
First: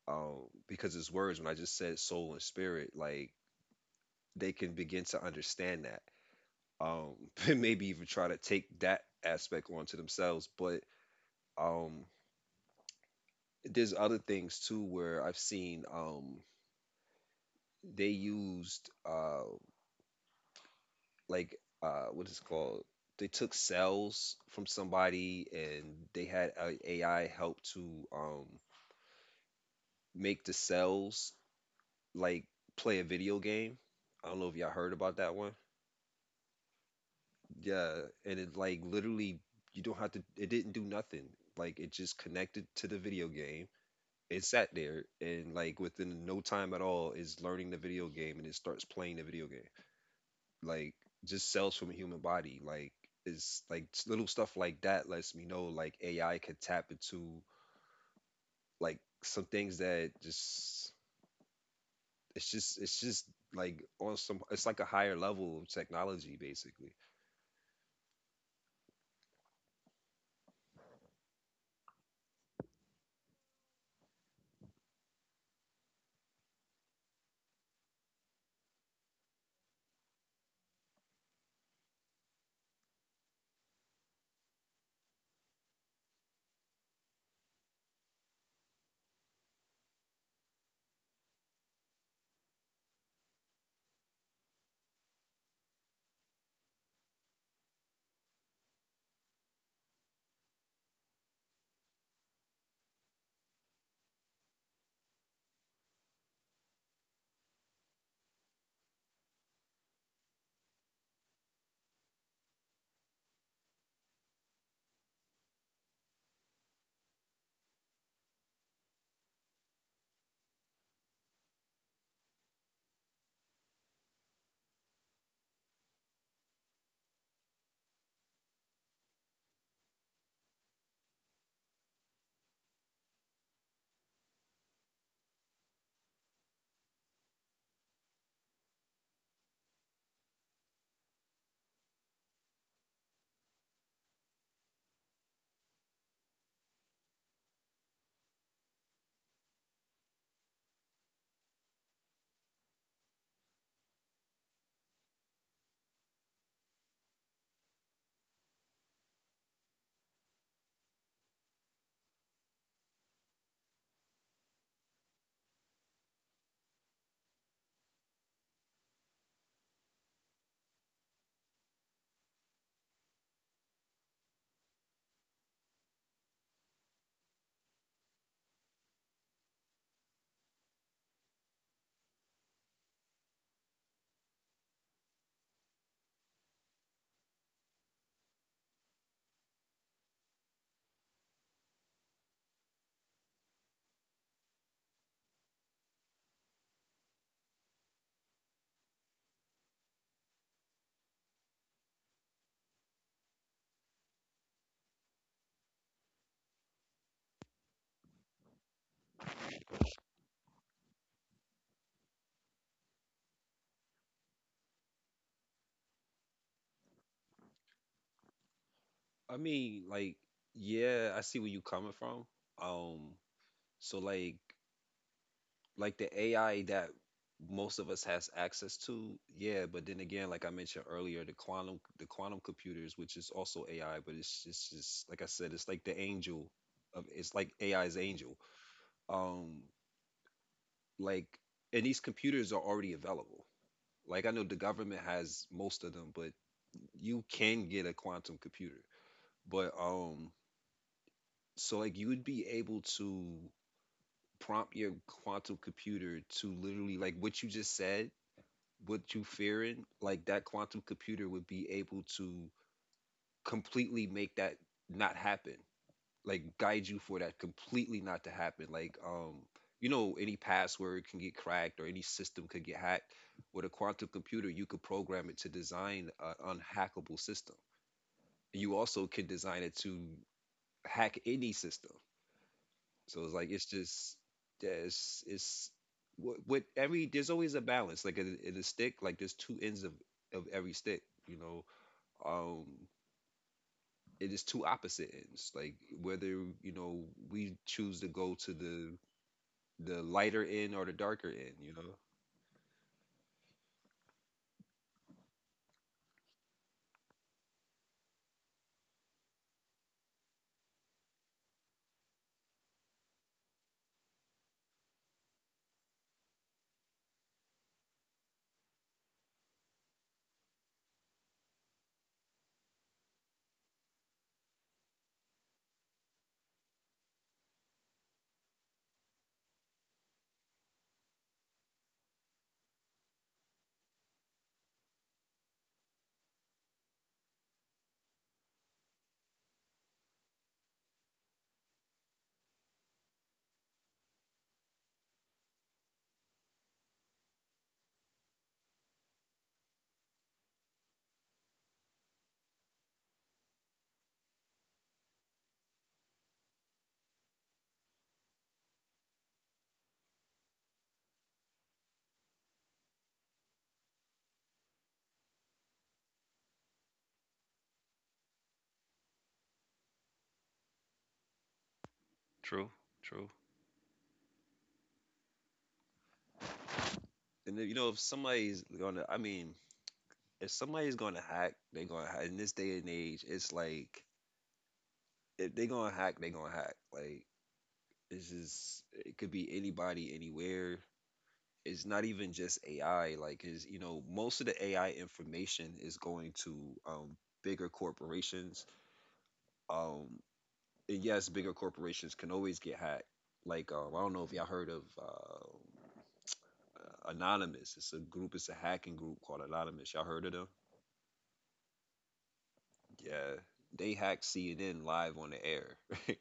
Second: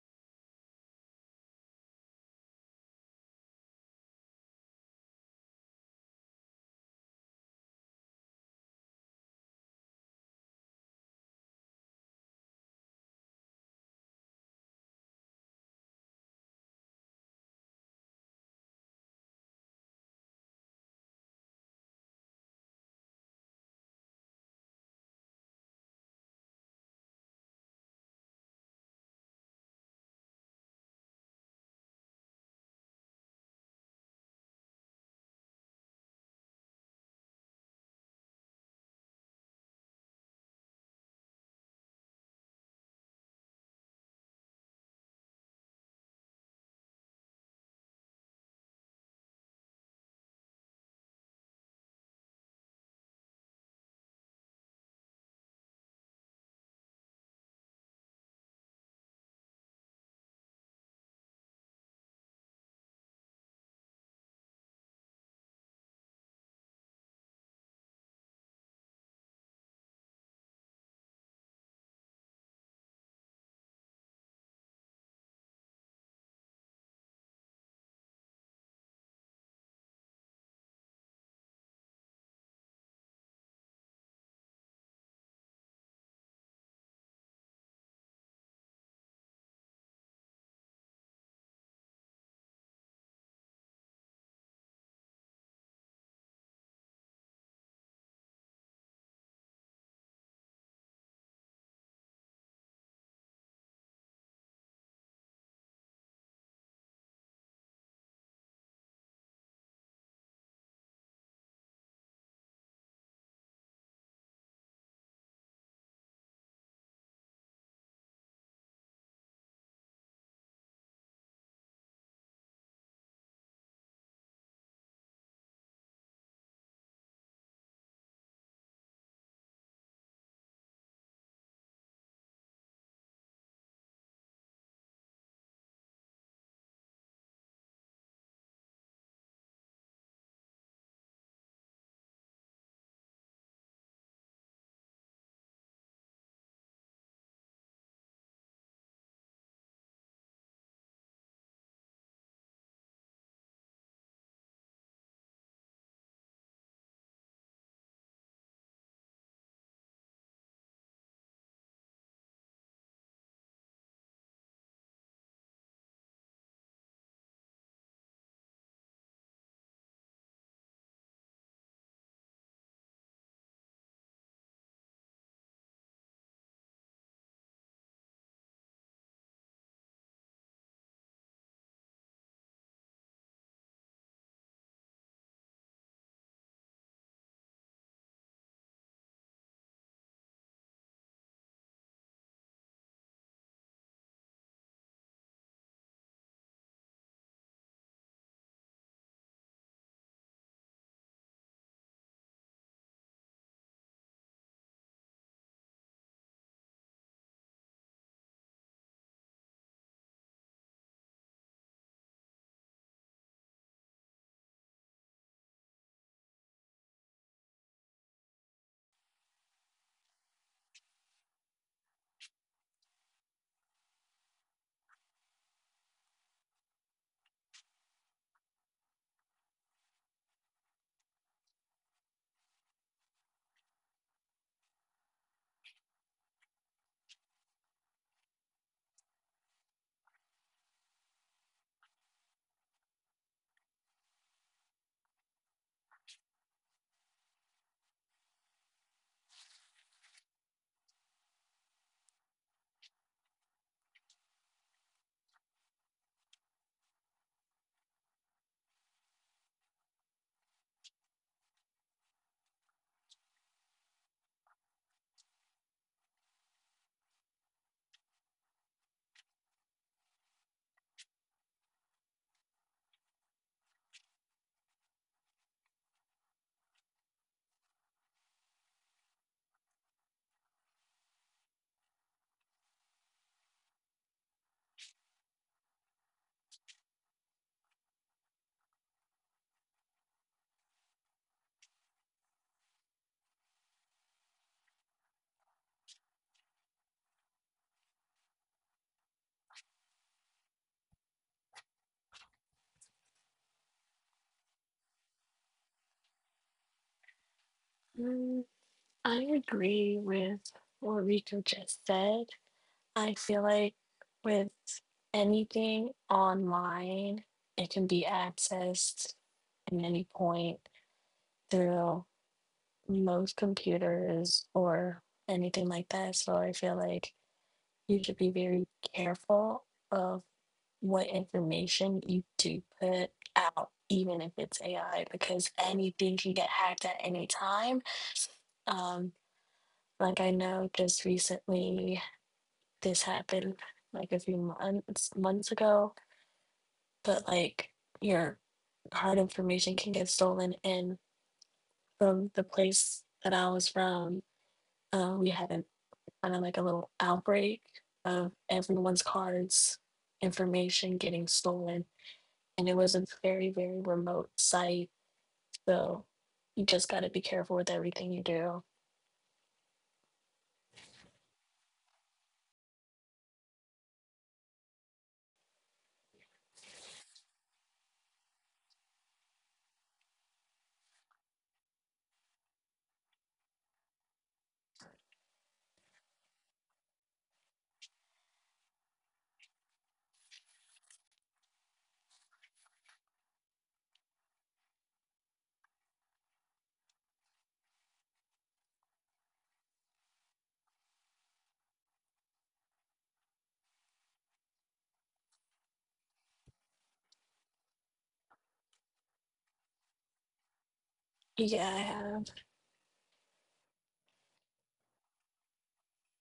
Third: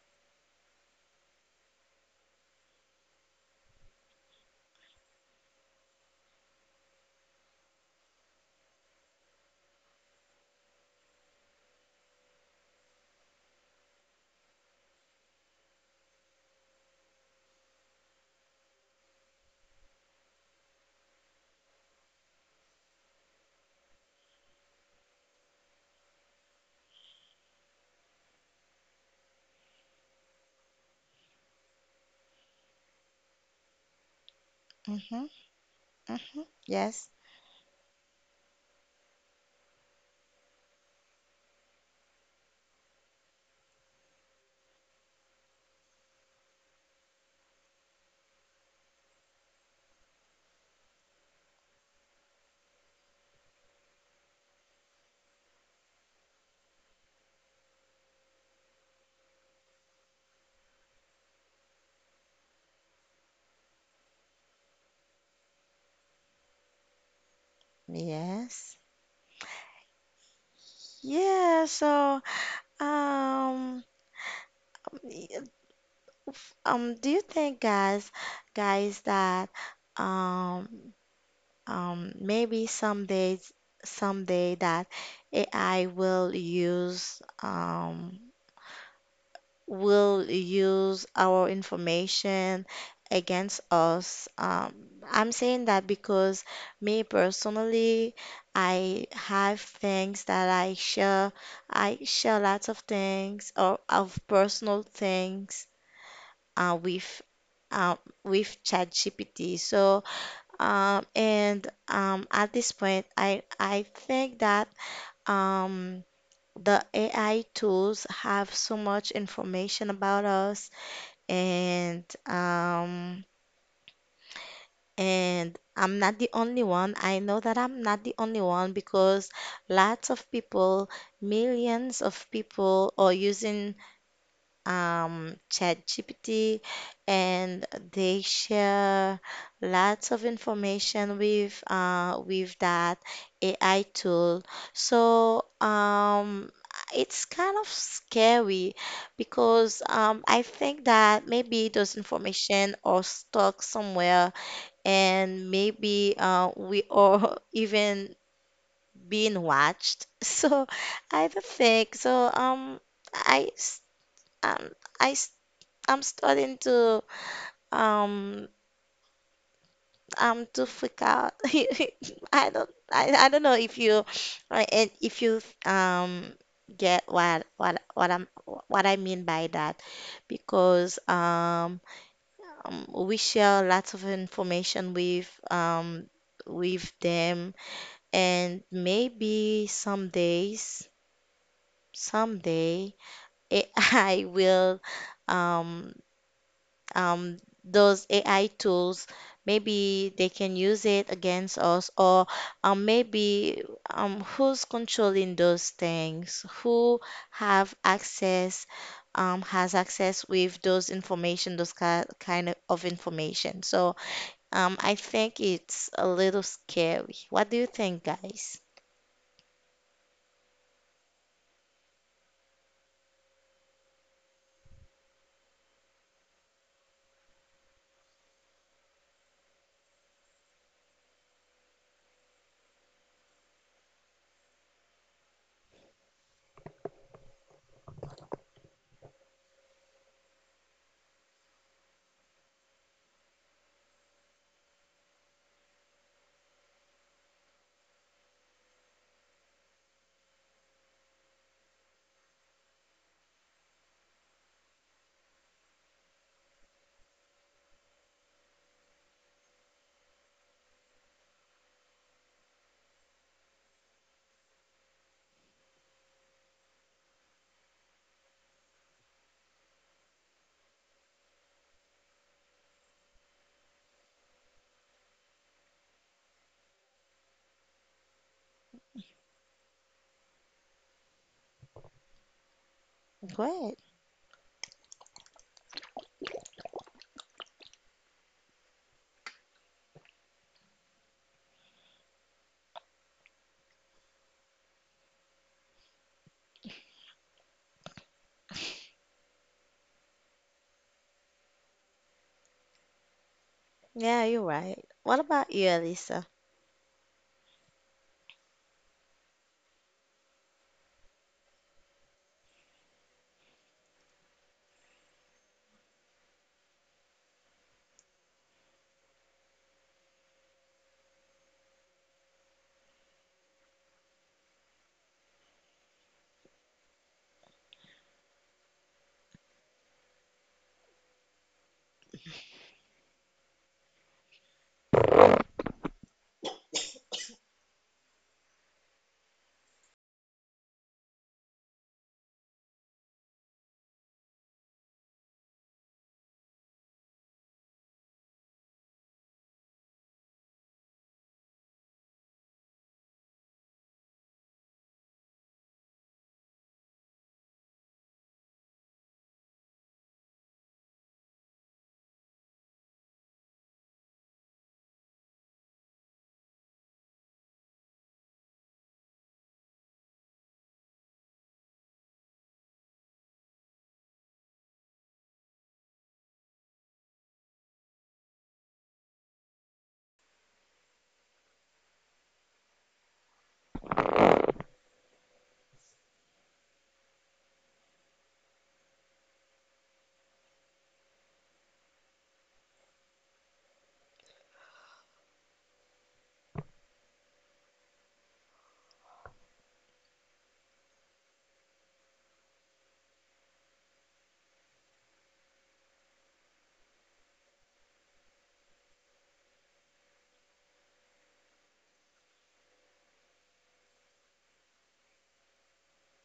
um, because it's words when I just said soul and spirit like they can begin to understand that, um, and maybe even try to take that aspect onto themselves. But um, there's other things too where I've seen they used like what is it called, they took cells from somebody and they had a AI help to make the cells like play a video game. I don't know if y'all heard about
Mm-hmm.
that one.
Mm-hmm. Yes.
Yeah, and it like literally you don't have to it didn't do nothing. Like it just connected to the video game. It sat there and like within no time at all is learning the video game and it starts playing the video game. Like just cells from a human body. Like it's like little stuff like that lets me know like AI could tap into like some things that just like on some it's like a higher level of technology basically.
Yes. Yeah, so Um, y- do you think, guys, that um, maybe someday, that AI will use our information against us? I'm saying that because me personally, I have things that I share. I share lots of things or of personal things uh, with uh, with ChatGPT. So and at this point, I think that um, the AI tools have so much information about us, and um, and I'm not the only one. I know that I'm not the only one because lots of people, millions of people, are using ChatGPT, and they share lots of information with that AI tool. So it's kind of scary because I think that maybe those information are stuck somewhere, and maybe we are even being watched. So I don't think so. I s- um, I I'm starting um to freak out. I don't I don't know if you and if you get what I mean by that because we share lots of information with them and maybe someday AI will um um, those AI tools, maybe they can use it against us, or maybe who's controlling those things? Who have access, has access with those information, those ki kind of information. So I think it's a little scary. What do you think, guys?
I mean like yeah, I see where you coming from. Um so like the AI that most of us has access to, yeah. But then again, like I mentioned earlier, the quantum computers, which is also AI, but it's just like I said, it's like the angel of it's like AI's angel. Um, like and these computers are already available. Like I know the government has most of them, but you can get a quantum computer. But so like you would be able to prompt your quantum computer to literally like what you just said, what you fearing, like that quantum computer would be able to completely make that not happen. Like guide you for that completely not to happen. Any password can get cracked or any system could get hacked. With a quantum computer, you could program it to design an unhackable system. You also can design it to hack any system. So it's
Go
like it's
ahead.
just yeah, it's with what every there's always a balance. Like in a stick, like there's two ends of every stick. Um, it is two opposite ends. Like whether we choose to go to the lighter end or the darker end. You know.
Yeah, you're right. What about you, Elisa?
Mm, I agree with what Rico just said. I feel like with anything online, it can be accessed at any point through most computers or anything like that. So I feel like you should be very careful of what information you do put out, even if it's AI, because anything can get hacked at any time. Um, like I know just recently this happened like a few months ago, but like your hard information can get stolen. And from the place that I was from, we kind of like a little outbreak of everyone's cards, information getting stolen. And it was a very, very remote site. So you just got to be careful with everything you do.
True. And then, if somebody's gonna, I mean, if somebody's gonna hack, they're gonna hack. In this day and age, it's like if they're gonna hack, they're gonna hack. Like it's just it could be anybody, anywhere. It's not even just AI. Like, is most of the AI information is going to um, bigger corporations. Um, and yes, bigger corporations can always get hacked. Like, I don't know if y'all heard of Anonymous. It's a group. It's a hacking group called Anonymous. Y'all heard of them?
Yeah, I have.
Yeah, they hacked CNN live on the air,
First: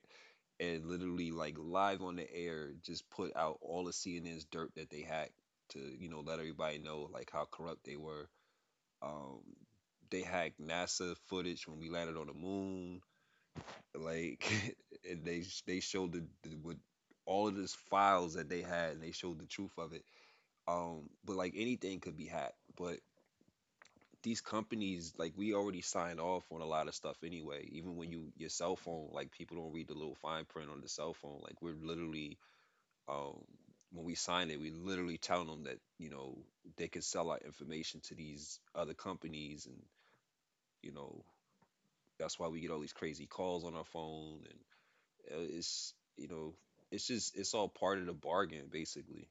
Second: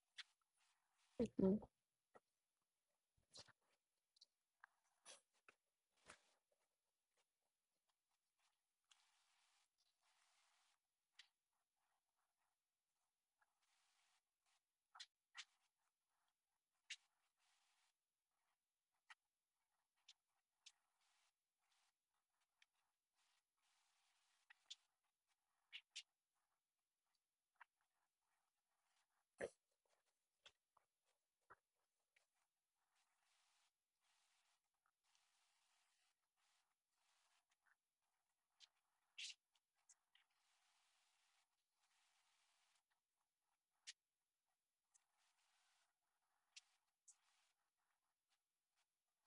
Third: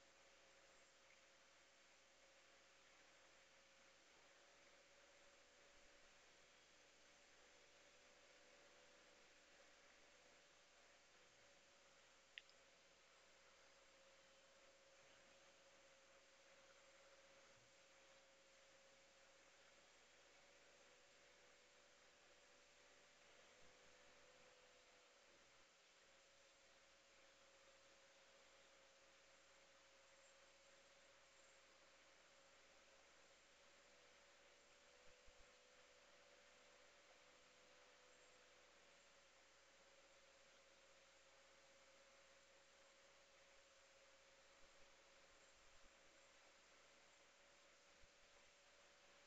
and literally like live on the air, just put out all of CNN's dirt that they hacked to let everybody know like how corrupt they were. Um, they hacked NASA footage when we landed on the moon. Like and they showed the with all of these files that they had, and they showed the truth of it. But like anything could be hacked. But these companies, like we already signed off on a lot of stuff anyway. Even when you your cell phone, like people don't read the little fine print on the cell phone. Like we're literally, um, when we sign it, we literally telling them that they could sell our information to these other companies, and you know that's why we get all these crazy calls on our phone, and it's you know it's just it's all part of the bargain basically.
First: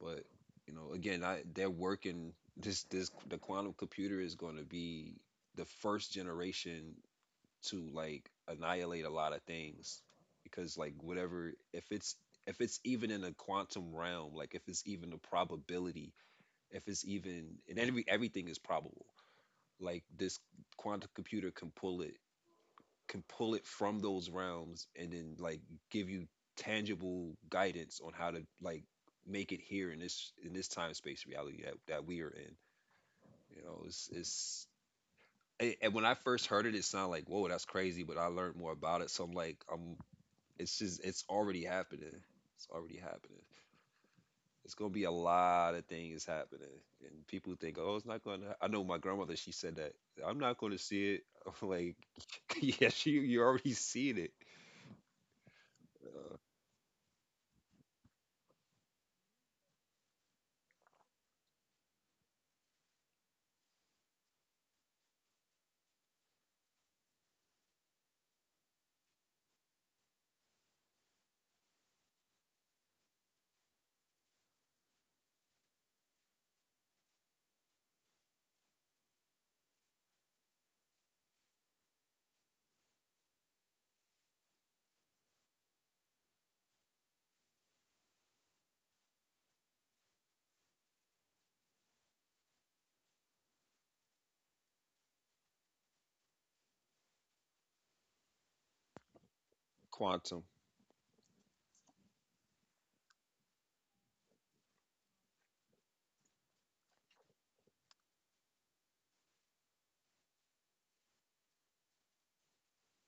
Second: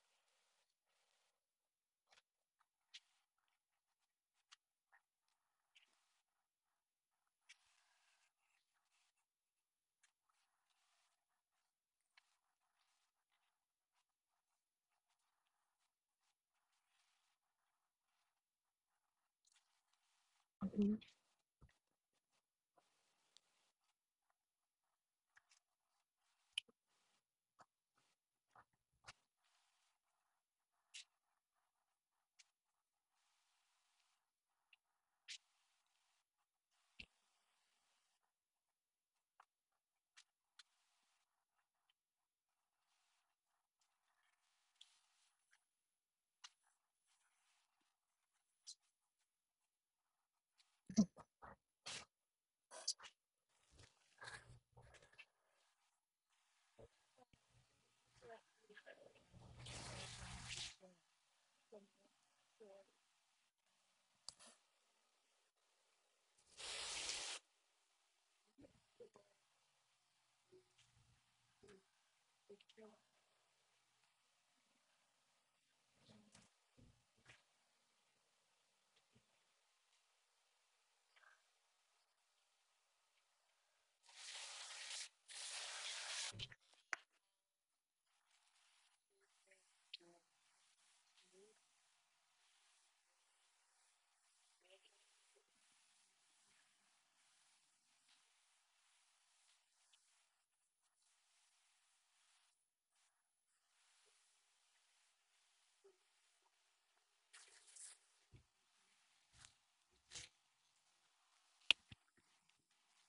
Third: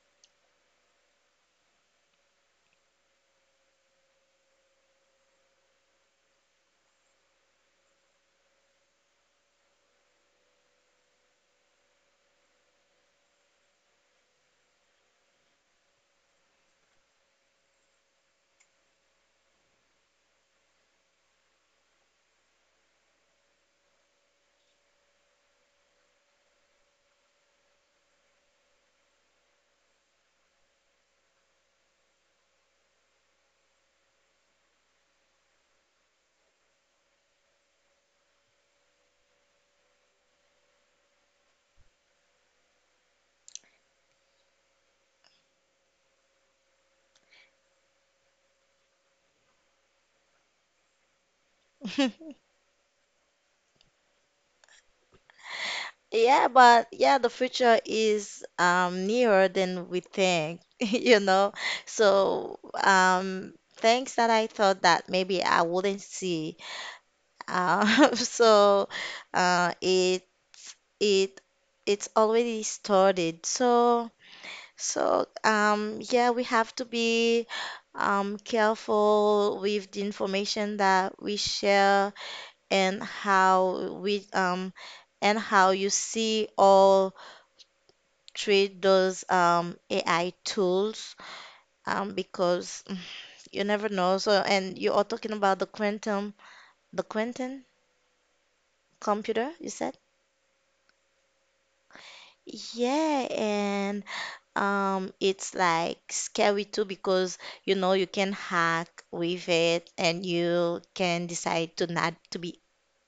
But they're working this the quantum computer is going to be the first generation to like annihilate a lot of things because like whatever if it's even in a quantum realm, like if it's even a probability, if it's even and every everything is probable, like this
Mhm.
quantum computer can pull it, can pull it from those realms and then like give you tangible guidance on how to like make it here in this time space reality that we are in. You know, and when I first heard it, it sounded like, whoa, that's crazy. But I learned more about it, so I'm like, I'm it's just it's already happening. It's already happening. It's gonna be a lot of things happening, and people think, oh, it's not gonna. I know my grandmother. She said that I'm not gonna see it. I'm like, yeah, she you already seen it. Uh,
Yeah, but yeah, the future is nearer than we think, you know. So things that I thought that maybe I wouldn't see. So uh, it it it's already started. So so yeah, we have to be careful with the information that we share and how we and how you see all treat those AI tools because you never know. So, and you are talking about the quantum computer, you said?
Quantum.
Yeah, and it's like scary too because you know you can hack with it and you can decide to not to be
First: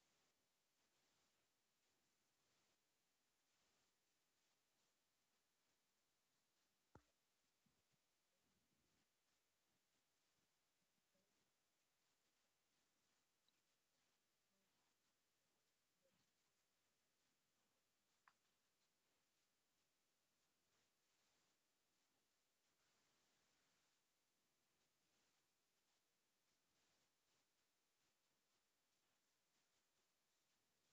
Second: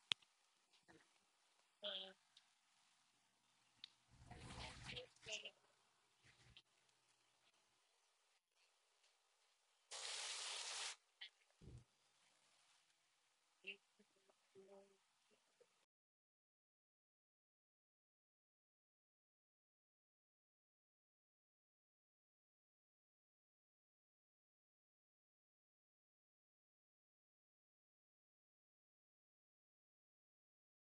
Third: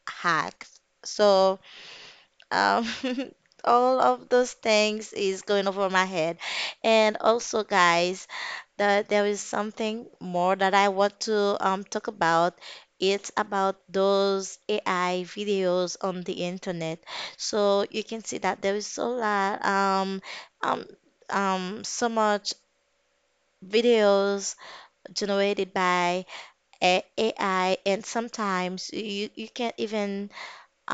hacked. So, Um, all of those things is going over my head. And also, guys, that there is something more that I want to talk about. It's about those AI videos on the internet. So you can see that there is um so much videos generated by AI, and sometimes you can't even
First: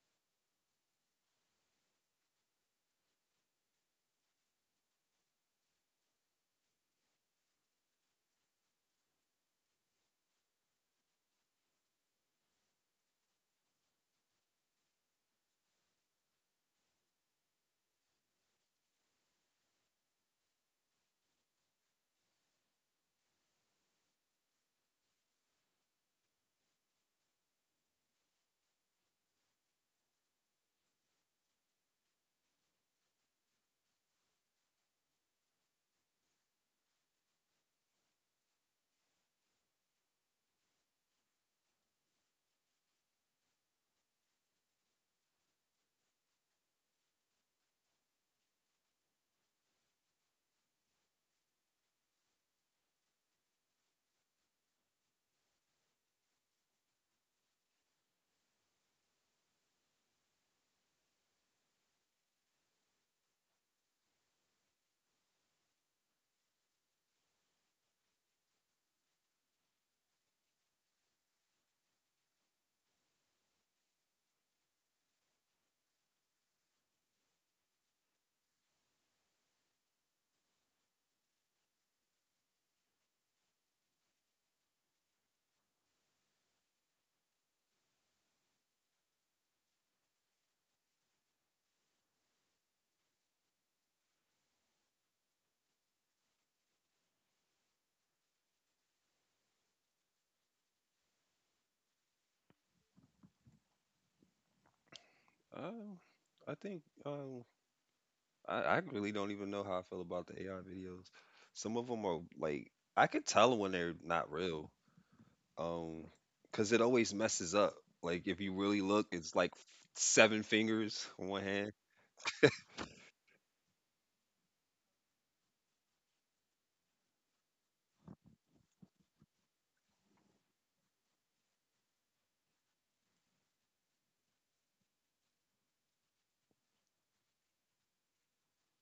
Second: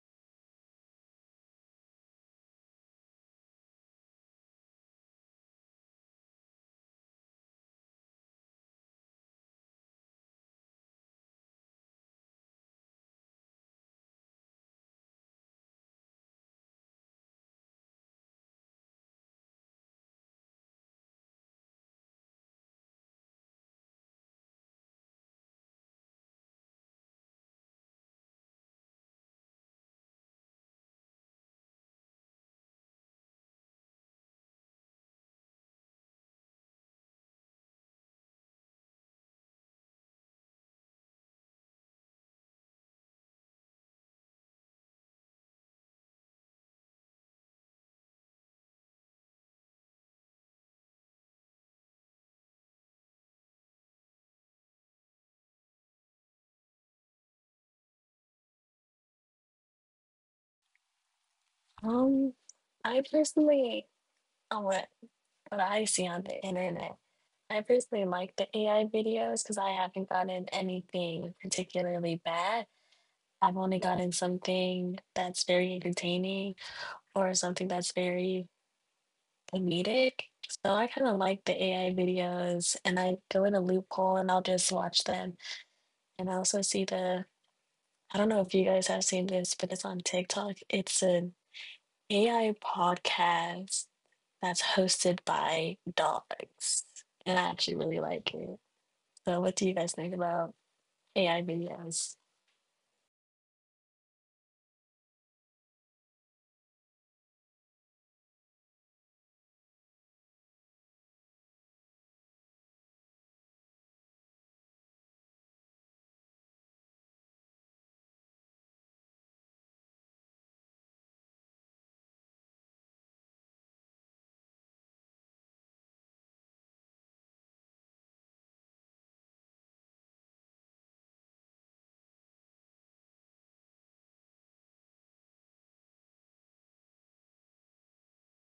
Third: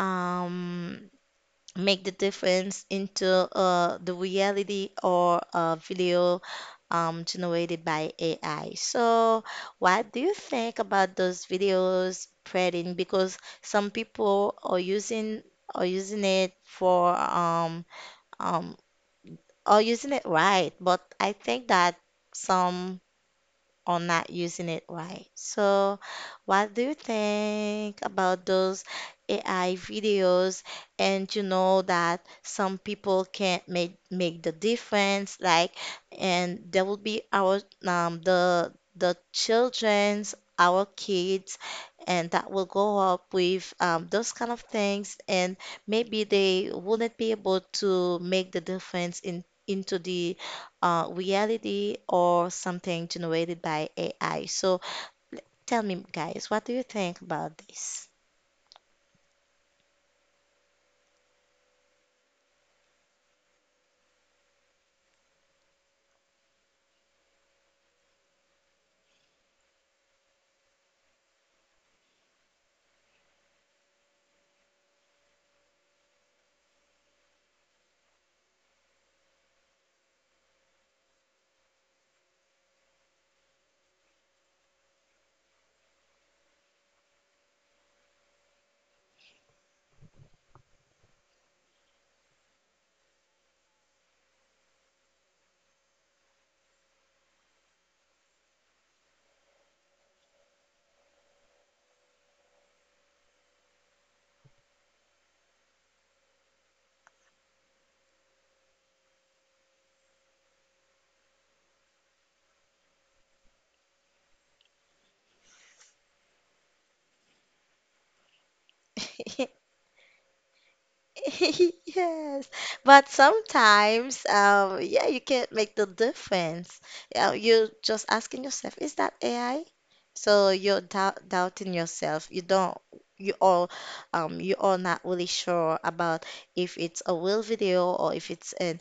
um make the difference into the reality or video generated by AI. So, what do you think about those videos spreading? Because some people are using it for um are using it right, but I think that some or not using it right. So, what do you think about those AI videos? And you know that some people can't make the difference, like, and there will be our the children's our kids and that will go up with those kind of things and maybe they wouldn't be able to make the difference in into the reality or something generated by AI. So tell me, guys, what do you think about this?
Um, I personally, oh, what I see on the internet, I personally like the AI videos because I haven't gotten anything particularly bad. I've only gotten something that's very entertaining or something that's very comedic. So I kind of like the AI videos and I go in a loophole and I'll just watch them. And I also see I don't know if you guys have seen this, but it's on TikTok. It's an AI podcast that's hosted by dogs. And I actually really like it. So what do you guys think about AI videos.
Uh, I think I really don't even know how I feel about the AI videos. Some of them are like I could tell when they're not real, um, because it always messes up. Like if you really look, it's like seven fingers on one hand.
Yes, but sometimes, yeah, you can't make the difference. You're just asking yourself, is that AI? So you're doubting yourself. You don't, you all, you are not really sure about if it's a real video or if it's an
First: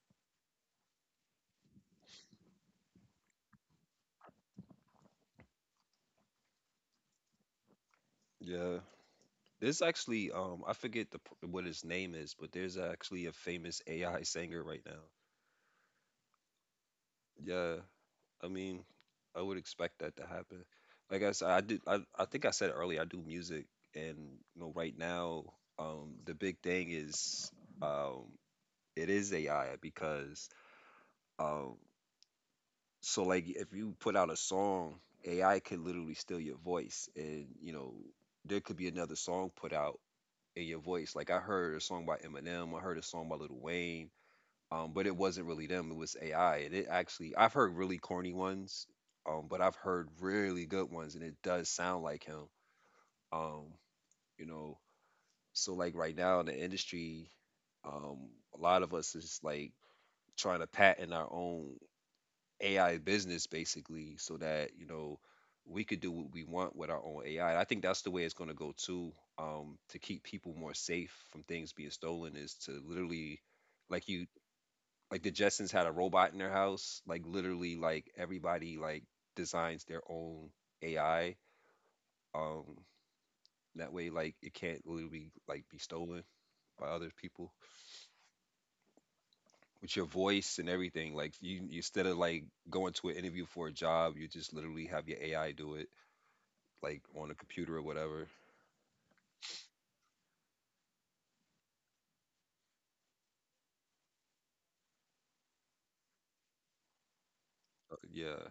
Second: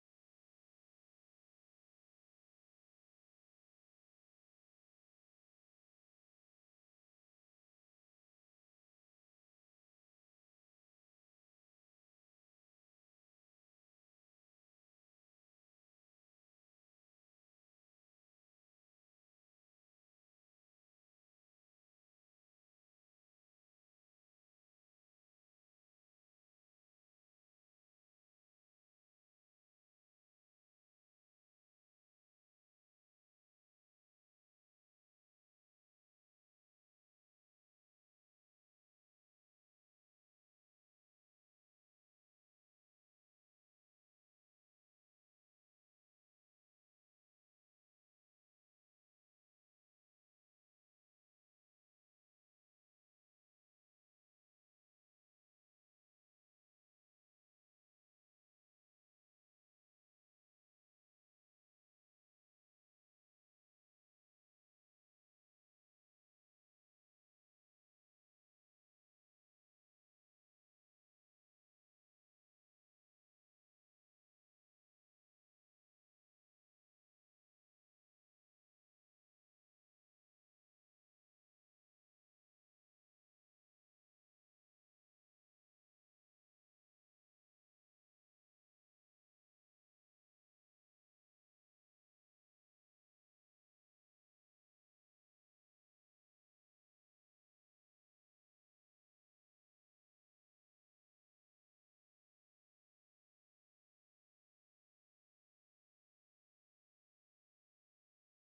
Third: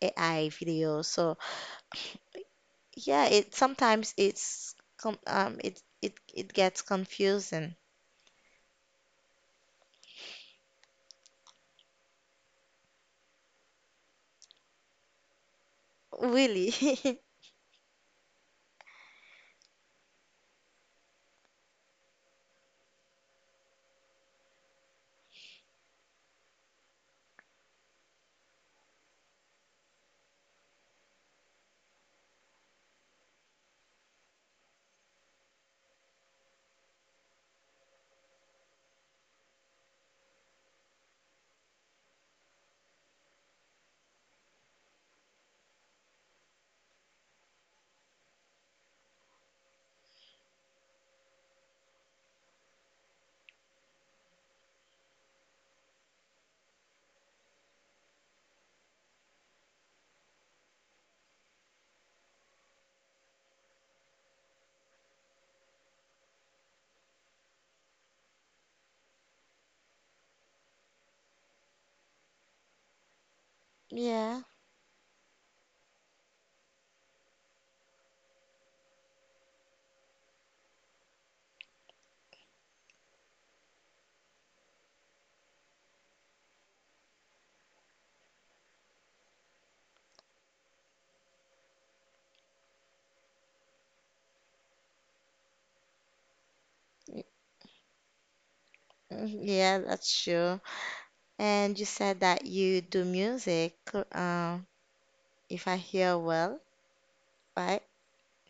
AI video. So yeah, it sometimes it's com it it it gets confusing.
Yeah, there's actually I forget the what his name is, but there's actually a famous AI singer right now.
Really?
Yeah, I mean, I would expect that to happen. Like I said, I think I said earlier, I do music, and you know, right now, the big thing is, um, it is AI because, um, so like if you put out a song, AI could literally steal your voice, and you know, there could be another song put out in your voice. Like I heard a song by Eminem, I heard a song by Lil Wayne, but it wasn't really them. It was AI, and it actually I've heard really corny ones, but I've heard really good ones, and it does sound like him. Um, you know, so like right now in the industry, um, a lot of us is like trying to patent our own AI business basically, so that we could do what we want with our own AI. I think that's the way it's going to go too. To keep people more safe from things being stolen is to literally, like you
Yeah.
like the Jetsons had a robot in their house. Like literally, like everybody like designs their own AI. Um, that way, like it can't literally like be stolen by other people with your voice and everything. Like instead of like going to an interview for a job, you just literally have your AI do it, like on a computer or whatever.
mm, Yeah, that's true. And you said that you do music, if I hear well, right?
Yeah.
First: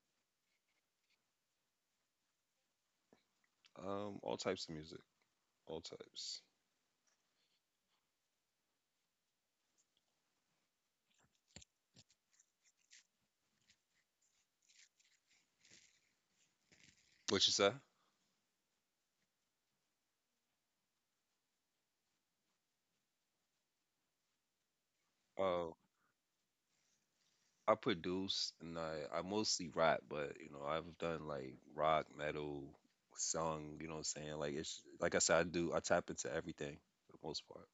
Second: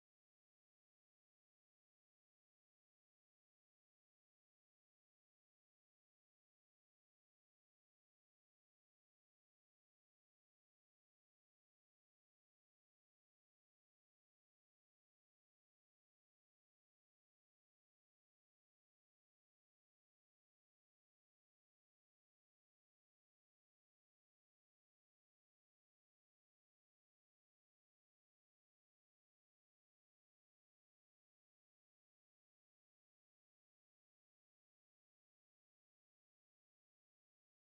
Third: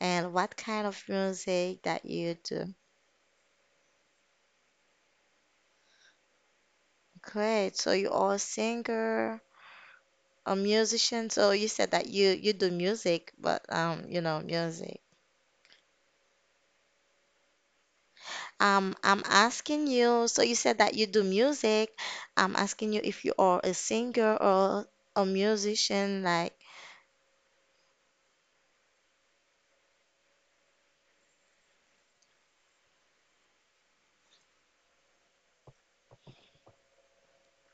And what kind of music that you do?
All types of music, all types.
Great. So you are a singer, a musician. So you said that you do music, but you know, music.
What you say?
I'm asking you, so you said that you do music. I'm asking you if you are a singer or a
Um,
musician, like
I produce and I mostly rap, but you know, I've done like rock, metal, song, you know what I'm saying? Like it's like I said, I tap into everything for the most part.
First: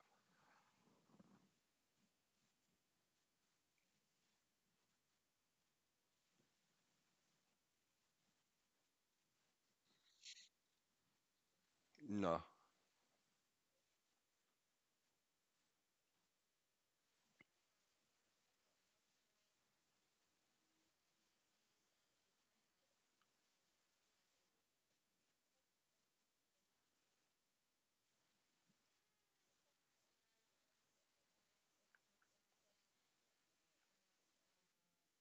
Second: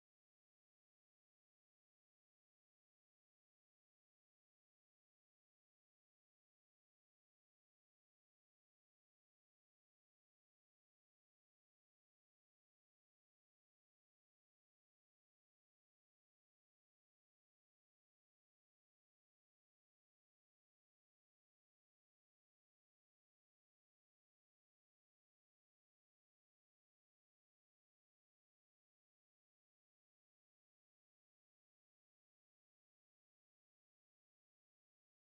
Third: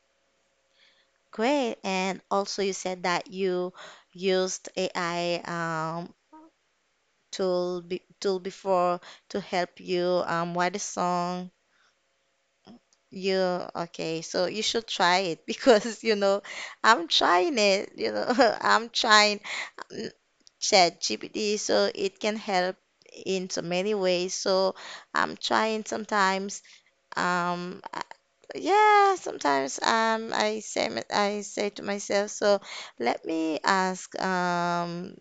great. And also you said that you used AI tool before to help you write a song.
No.
You okay, so you should try it because you know I'm trying it, you know, I'm trying. ChatGPT, so it can help in so many ways. So I'm trying sometimes. Um, I- yeah, sometimes I say I say to myself, so let me ask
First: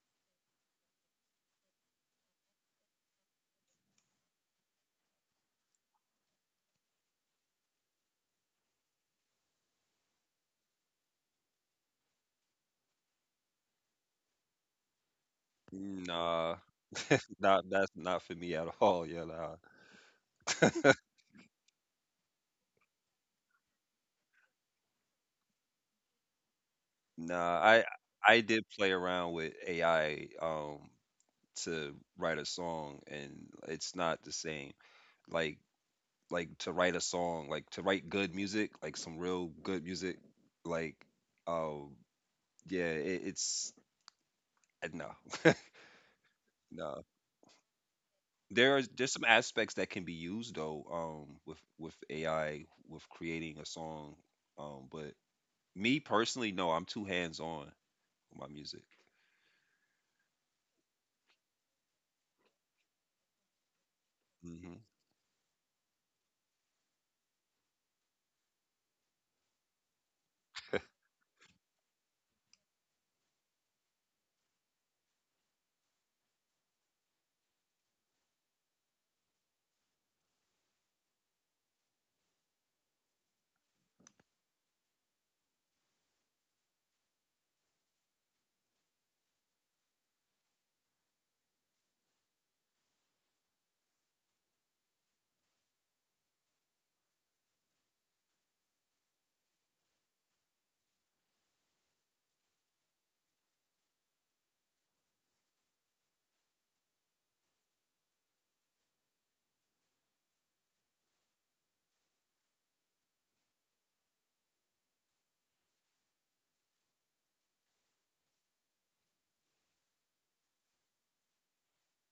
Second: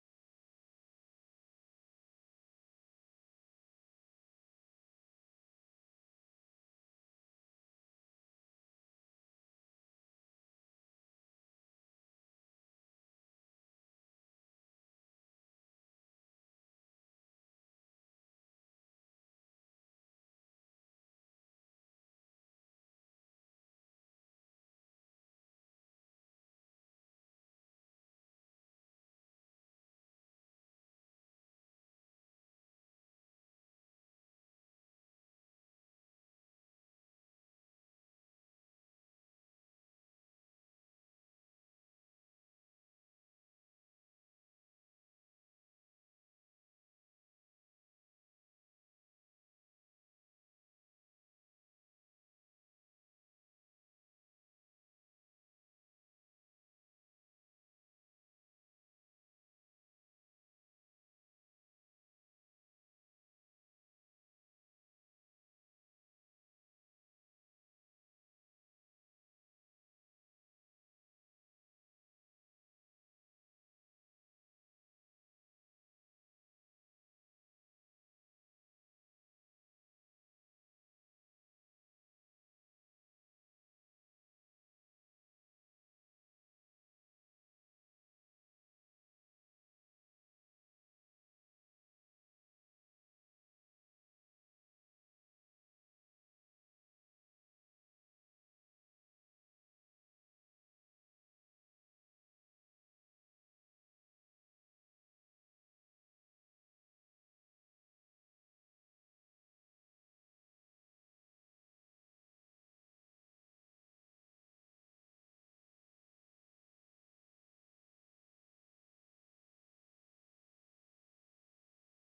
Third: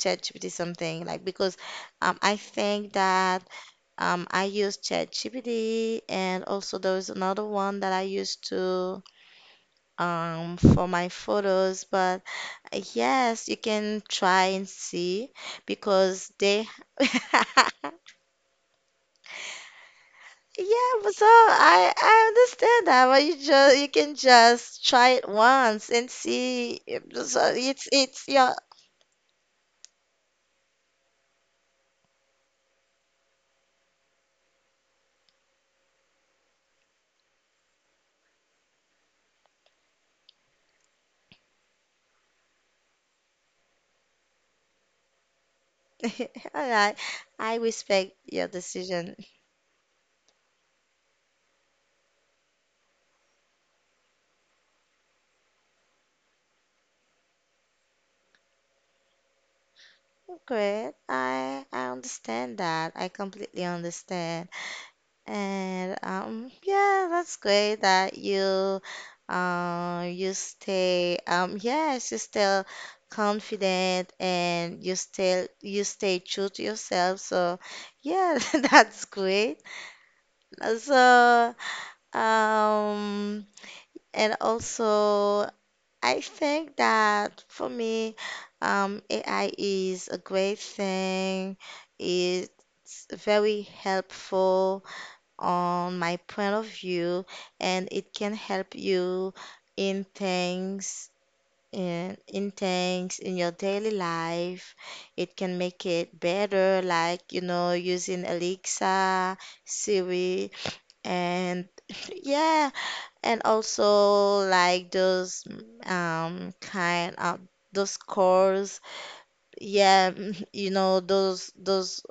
ChatGPT something like because I think that I use ChatGPT and also there was another one that I used to for my photos, but yes, you can try and see because
Nah.
they.
Not that's not for me at all. Yeah, nah.
Yeah, but so I understand that, but you just you can just try it once and see. So
Nah, I
it's
I
your
did play around with AI to write a song, and it's not the same. Like like to write a song, like to write good music, like some real good music, like um Yeah, it, it's no,
all right.
no.
I respect your
There's
decision.
some aspects that can be used though, with AI with creating a song, but me personally, no, I'm too hands on with my music.
Great. I understand that. I completely understand.
Hmm.
And yeah, that's great that you you stay yes, you still confident and you stay true to yourself. So yeah, that's great. So um and also I think that for me AI is a great thing. It's very helpful on my point of view and it can help you in things in things in your daily life. It can make it better like you know using Alexa, Siri, and yeah and also like those um kind of those calls. Yeah, you know those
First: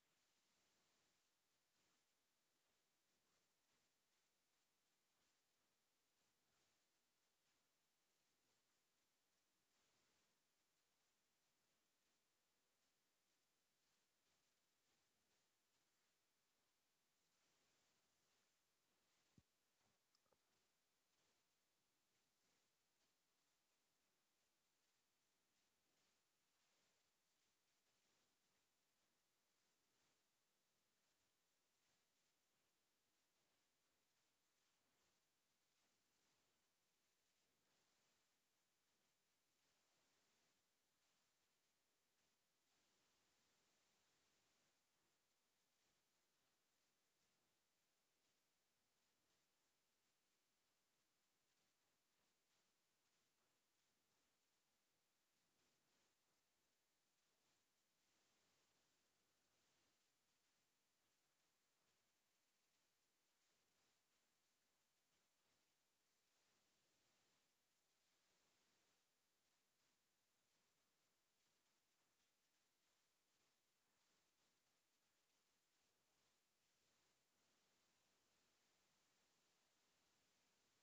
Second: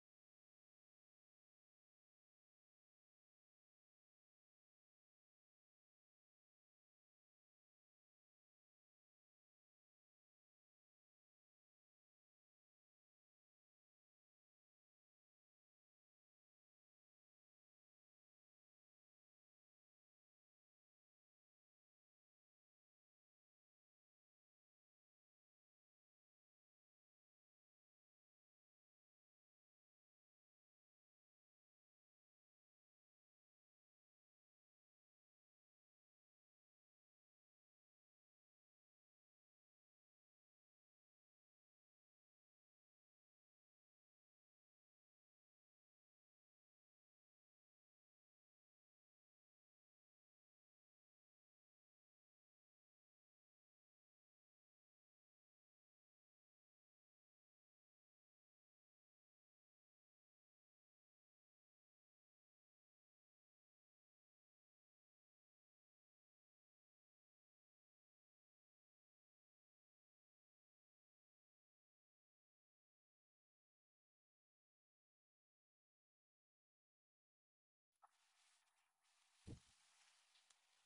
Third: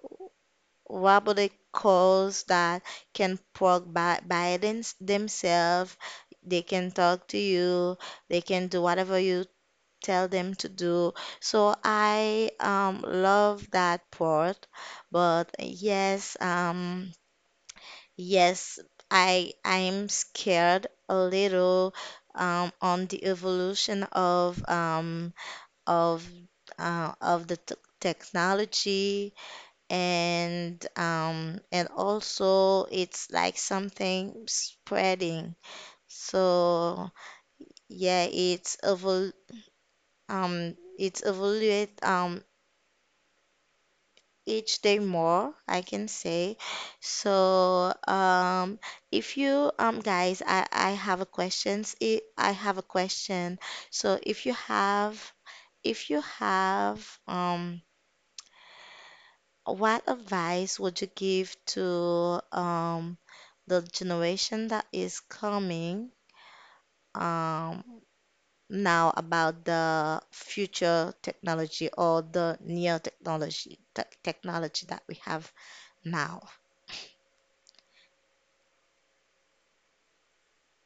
what would it cause that can talk by them, themselves. They can talk to you. They can do whatever you tell them to do. So I love that part. But yes, yes, I I'm scared a little on the evolution of of of the t technology and also it's like something spreading so yeah it's evaluate each day more I can say. So if you guys I have a questions I have a question. So if you have what advice would you give to the generation that is coming um, now about the future technology or the near technology, the technology that we have now.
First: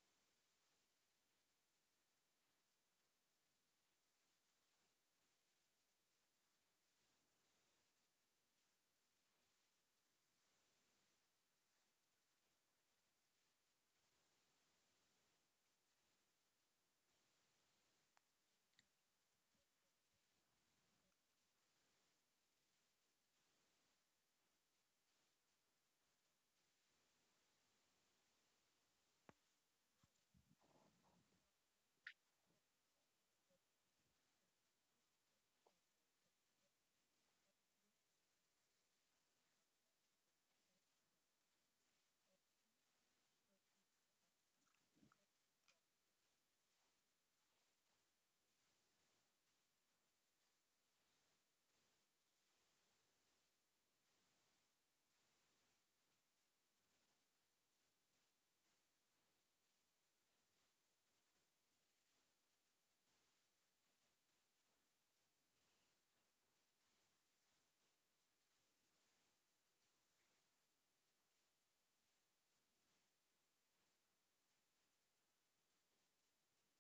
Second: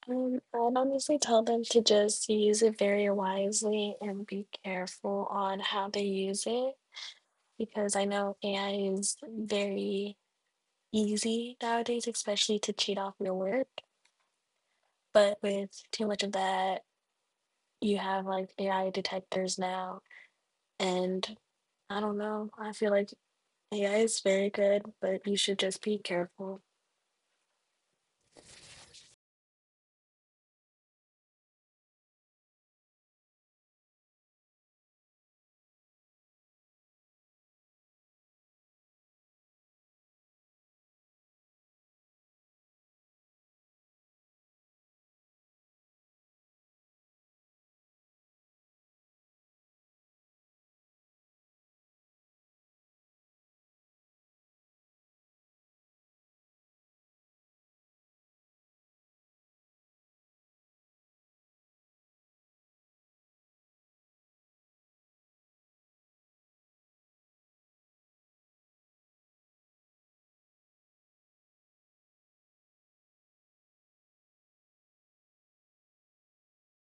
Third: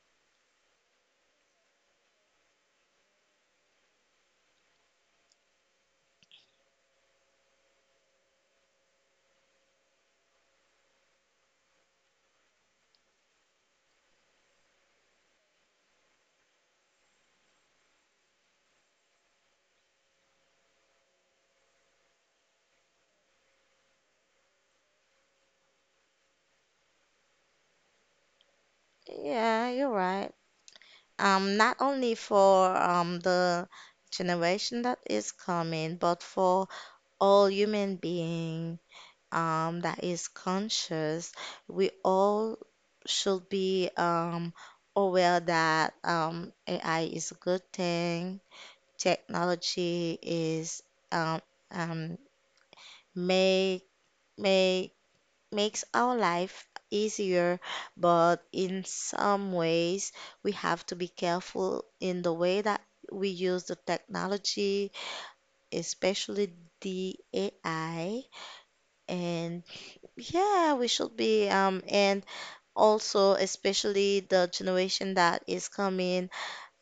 I'd honestly tell them to just use it very wisely and be careful on how they use it because I know AI is very easy nowadays, especially to cheat off your work. But with too much of that, you have like AI detectors now. And I don't know, I feel like AI is very good, but you should just be careful.
Yeah, you're right. Not only for the generation that is coming, but for all human being that is conscious, we all should be aware that AI is a good thing, technology is um, um, make make makes our life easier, but in some ways we have to be careful in the way that we use the technology, especially the AI. And yeah, we should be and also especially the generation that is coming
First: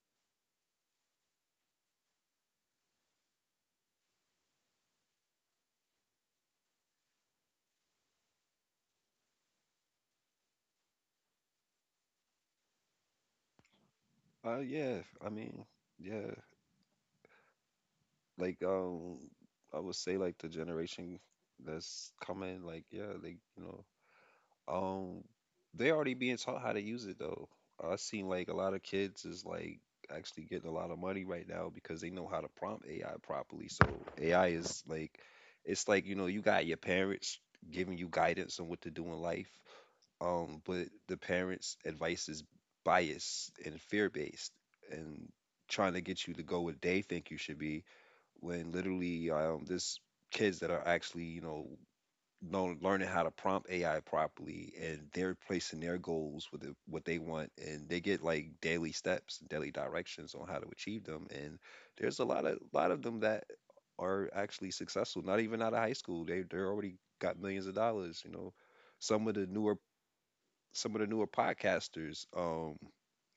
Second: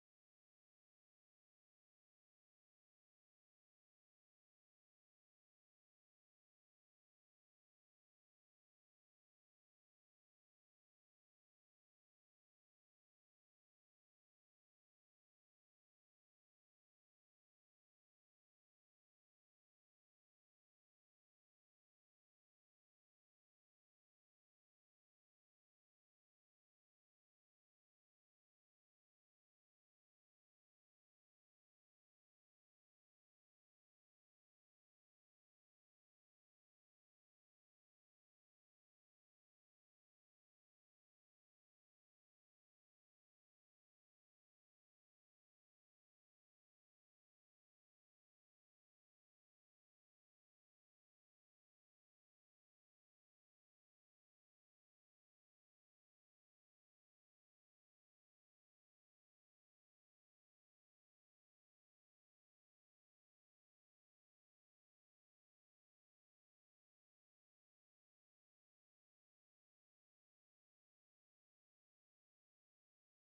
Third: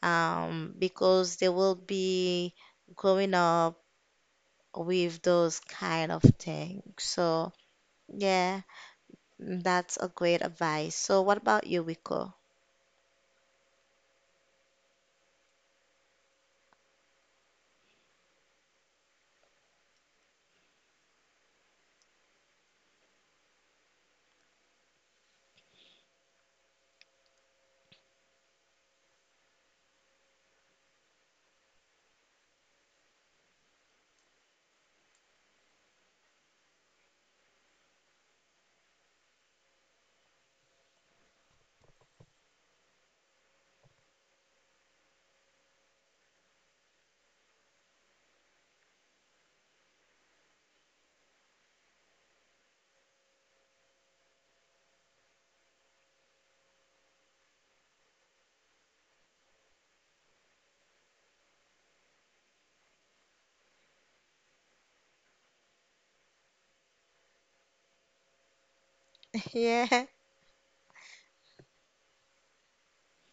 because they will be growing up with those kind of things. So, yeah, that's a great advice. So, what about you, Rico?
Uh, yeah, I mean, yeah, like um, I would say like the generation that's coming, like yeah, they you know Um, they already being taught how to use it though. I seen like a lot of kids is like actually getting a lot of money right now because they know how to prompt AI properly. So AI is like, it's like you got your parents giving you guidance on what to do in life. But the parents' advice is biased and fear based and trying to get you to go where they think you should be when literally there's kids that are actually, learning how to prompt AI properly, and they're placing their goals with what they want, and they get like daily steps and daily directions on how to achieve them. And there's a lot of them that are actually successful. Not even out of high school, they already got millions of dollars. You know, some of the newer
Yeah,
some of the newer podcasters,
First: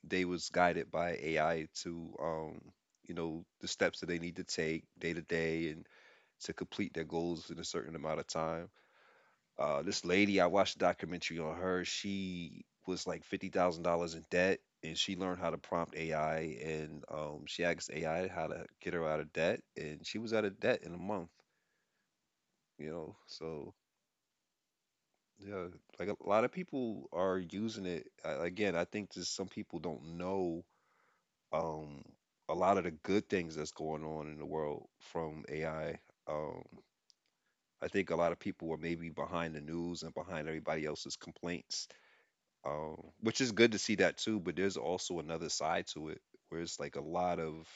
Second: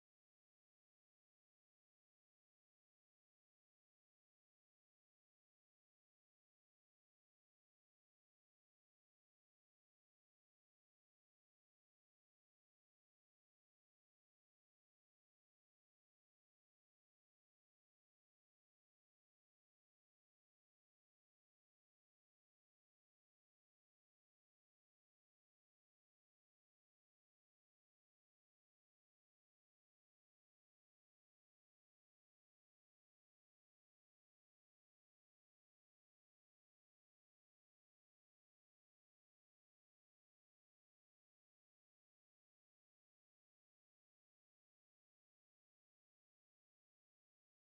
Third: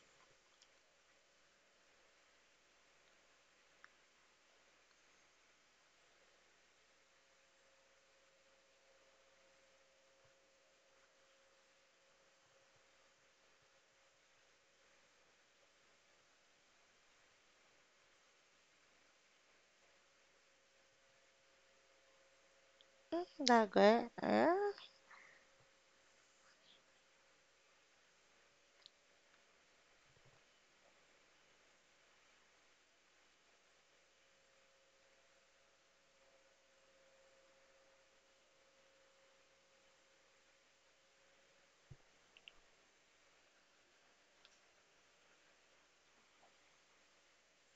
they was guided by AI to the steps that they need to take day to day and to complete their goals in a certain amount of time. This lady, I watched a documentary on her. She was like $50,000 in debt, and she learned how to prompt AI, and she asked AI how to get her out of debt, and she was out of debt in a month. You know,
that
so
good. Yeah.
yeah, like a lot of people are using it. Again, I think just some people don't know um, a lot of the good things that's going on in the world from AI. Um, I think a lot of people are maybe behind the news and behind everybody else's complaints, which is good to see that too. But there's also another side to it where it's like a lot of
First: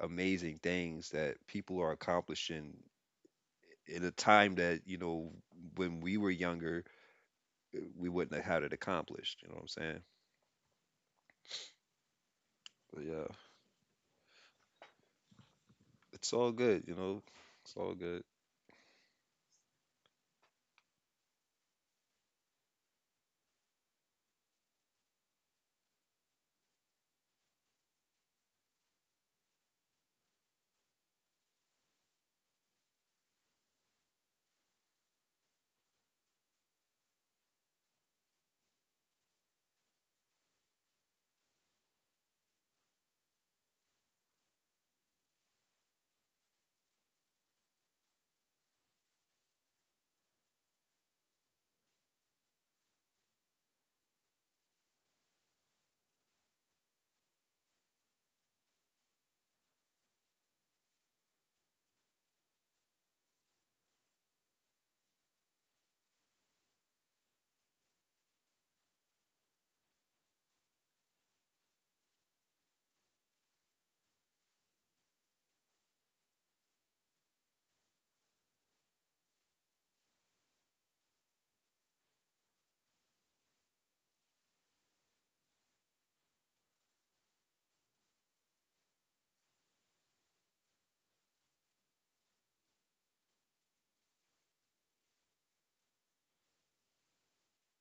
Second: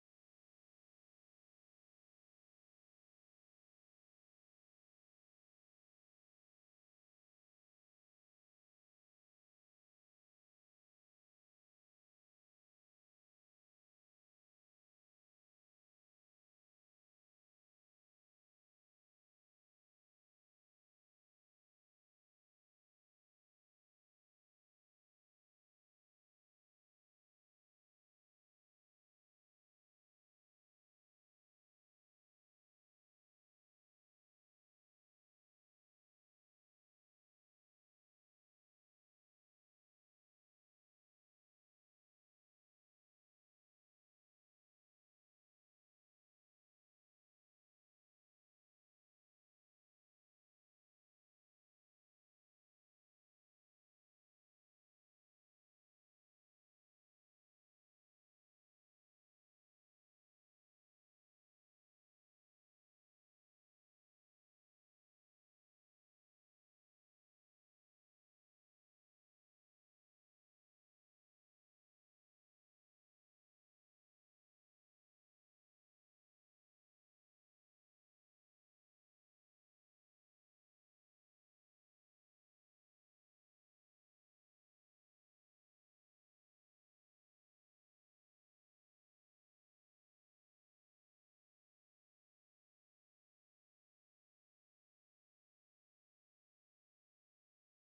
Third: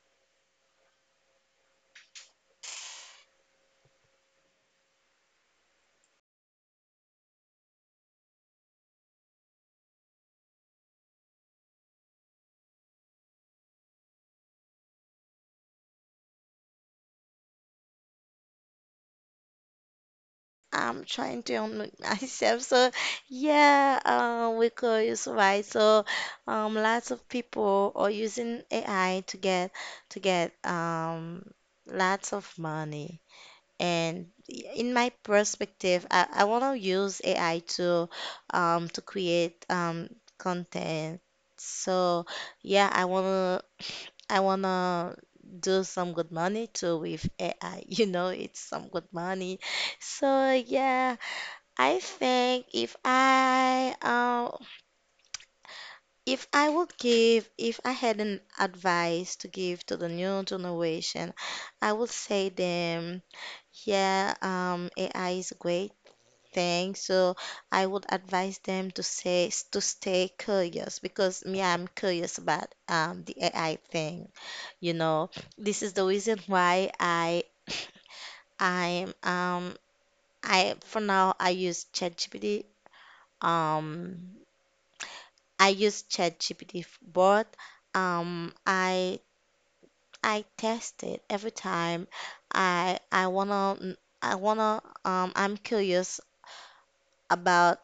amazing things that people are accomplishing in a time that when we were younger, eh, we wouldn't have had it accomplished. You know what I'm saying? But yeah, it's all good. You know, it's all good.
I'm trying to unmute myself. So, yeah, Rico is right. So, lots of people are using AI to get lots of money. And in my perspective, I want to use AI to create content. So yeah, I wanna do some good money too with AI. You know, it's some good money. So yeah, I think if I would give if I had an advice to give to the new generation, I would say them. Yeah, AI is great thing. So I would advise them to say to stay curious because me, I'm curious about the AI thing. You know, this is the reason why I I'm I for now I use ChatGPT. Um, I use ChatGPT, but um I I test it every time. I wanna I'm curious about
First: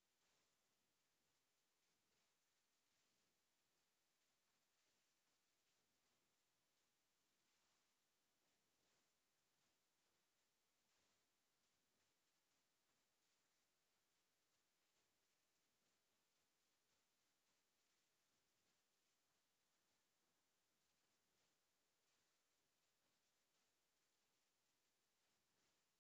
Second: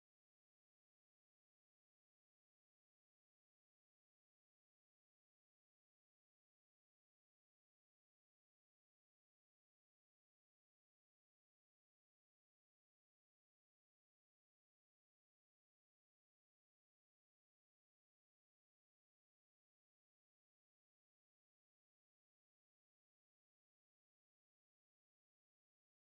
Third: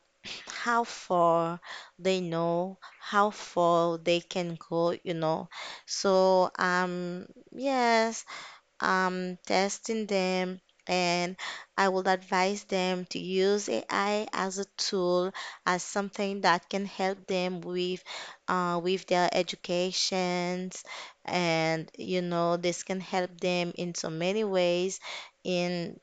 how far they know, how far they can go, you know. So, yes, I'm testing them and I will advise them to use AI as a tool, as something that can help them with their educations and you know this can help them in so many ways in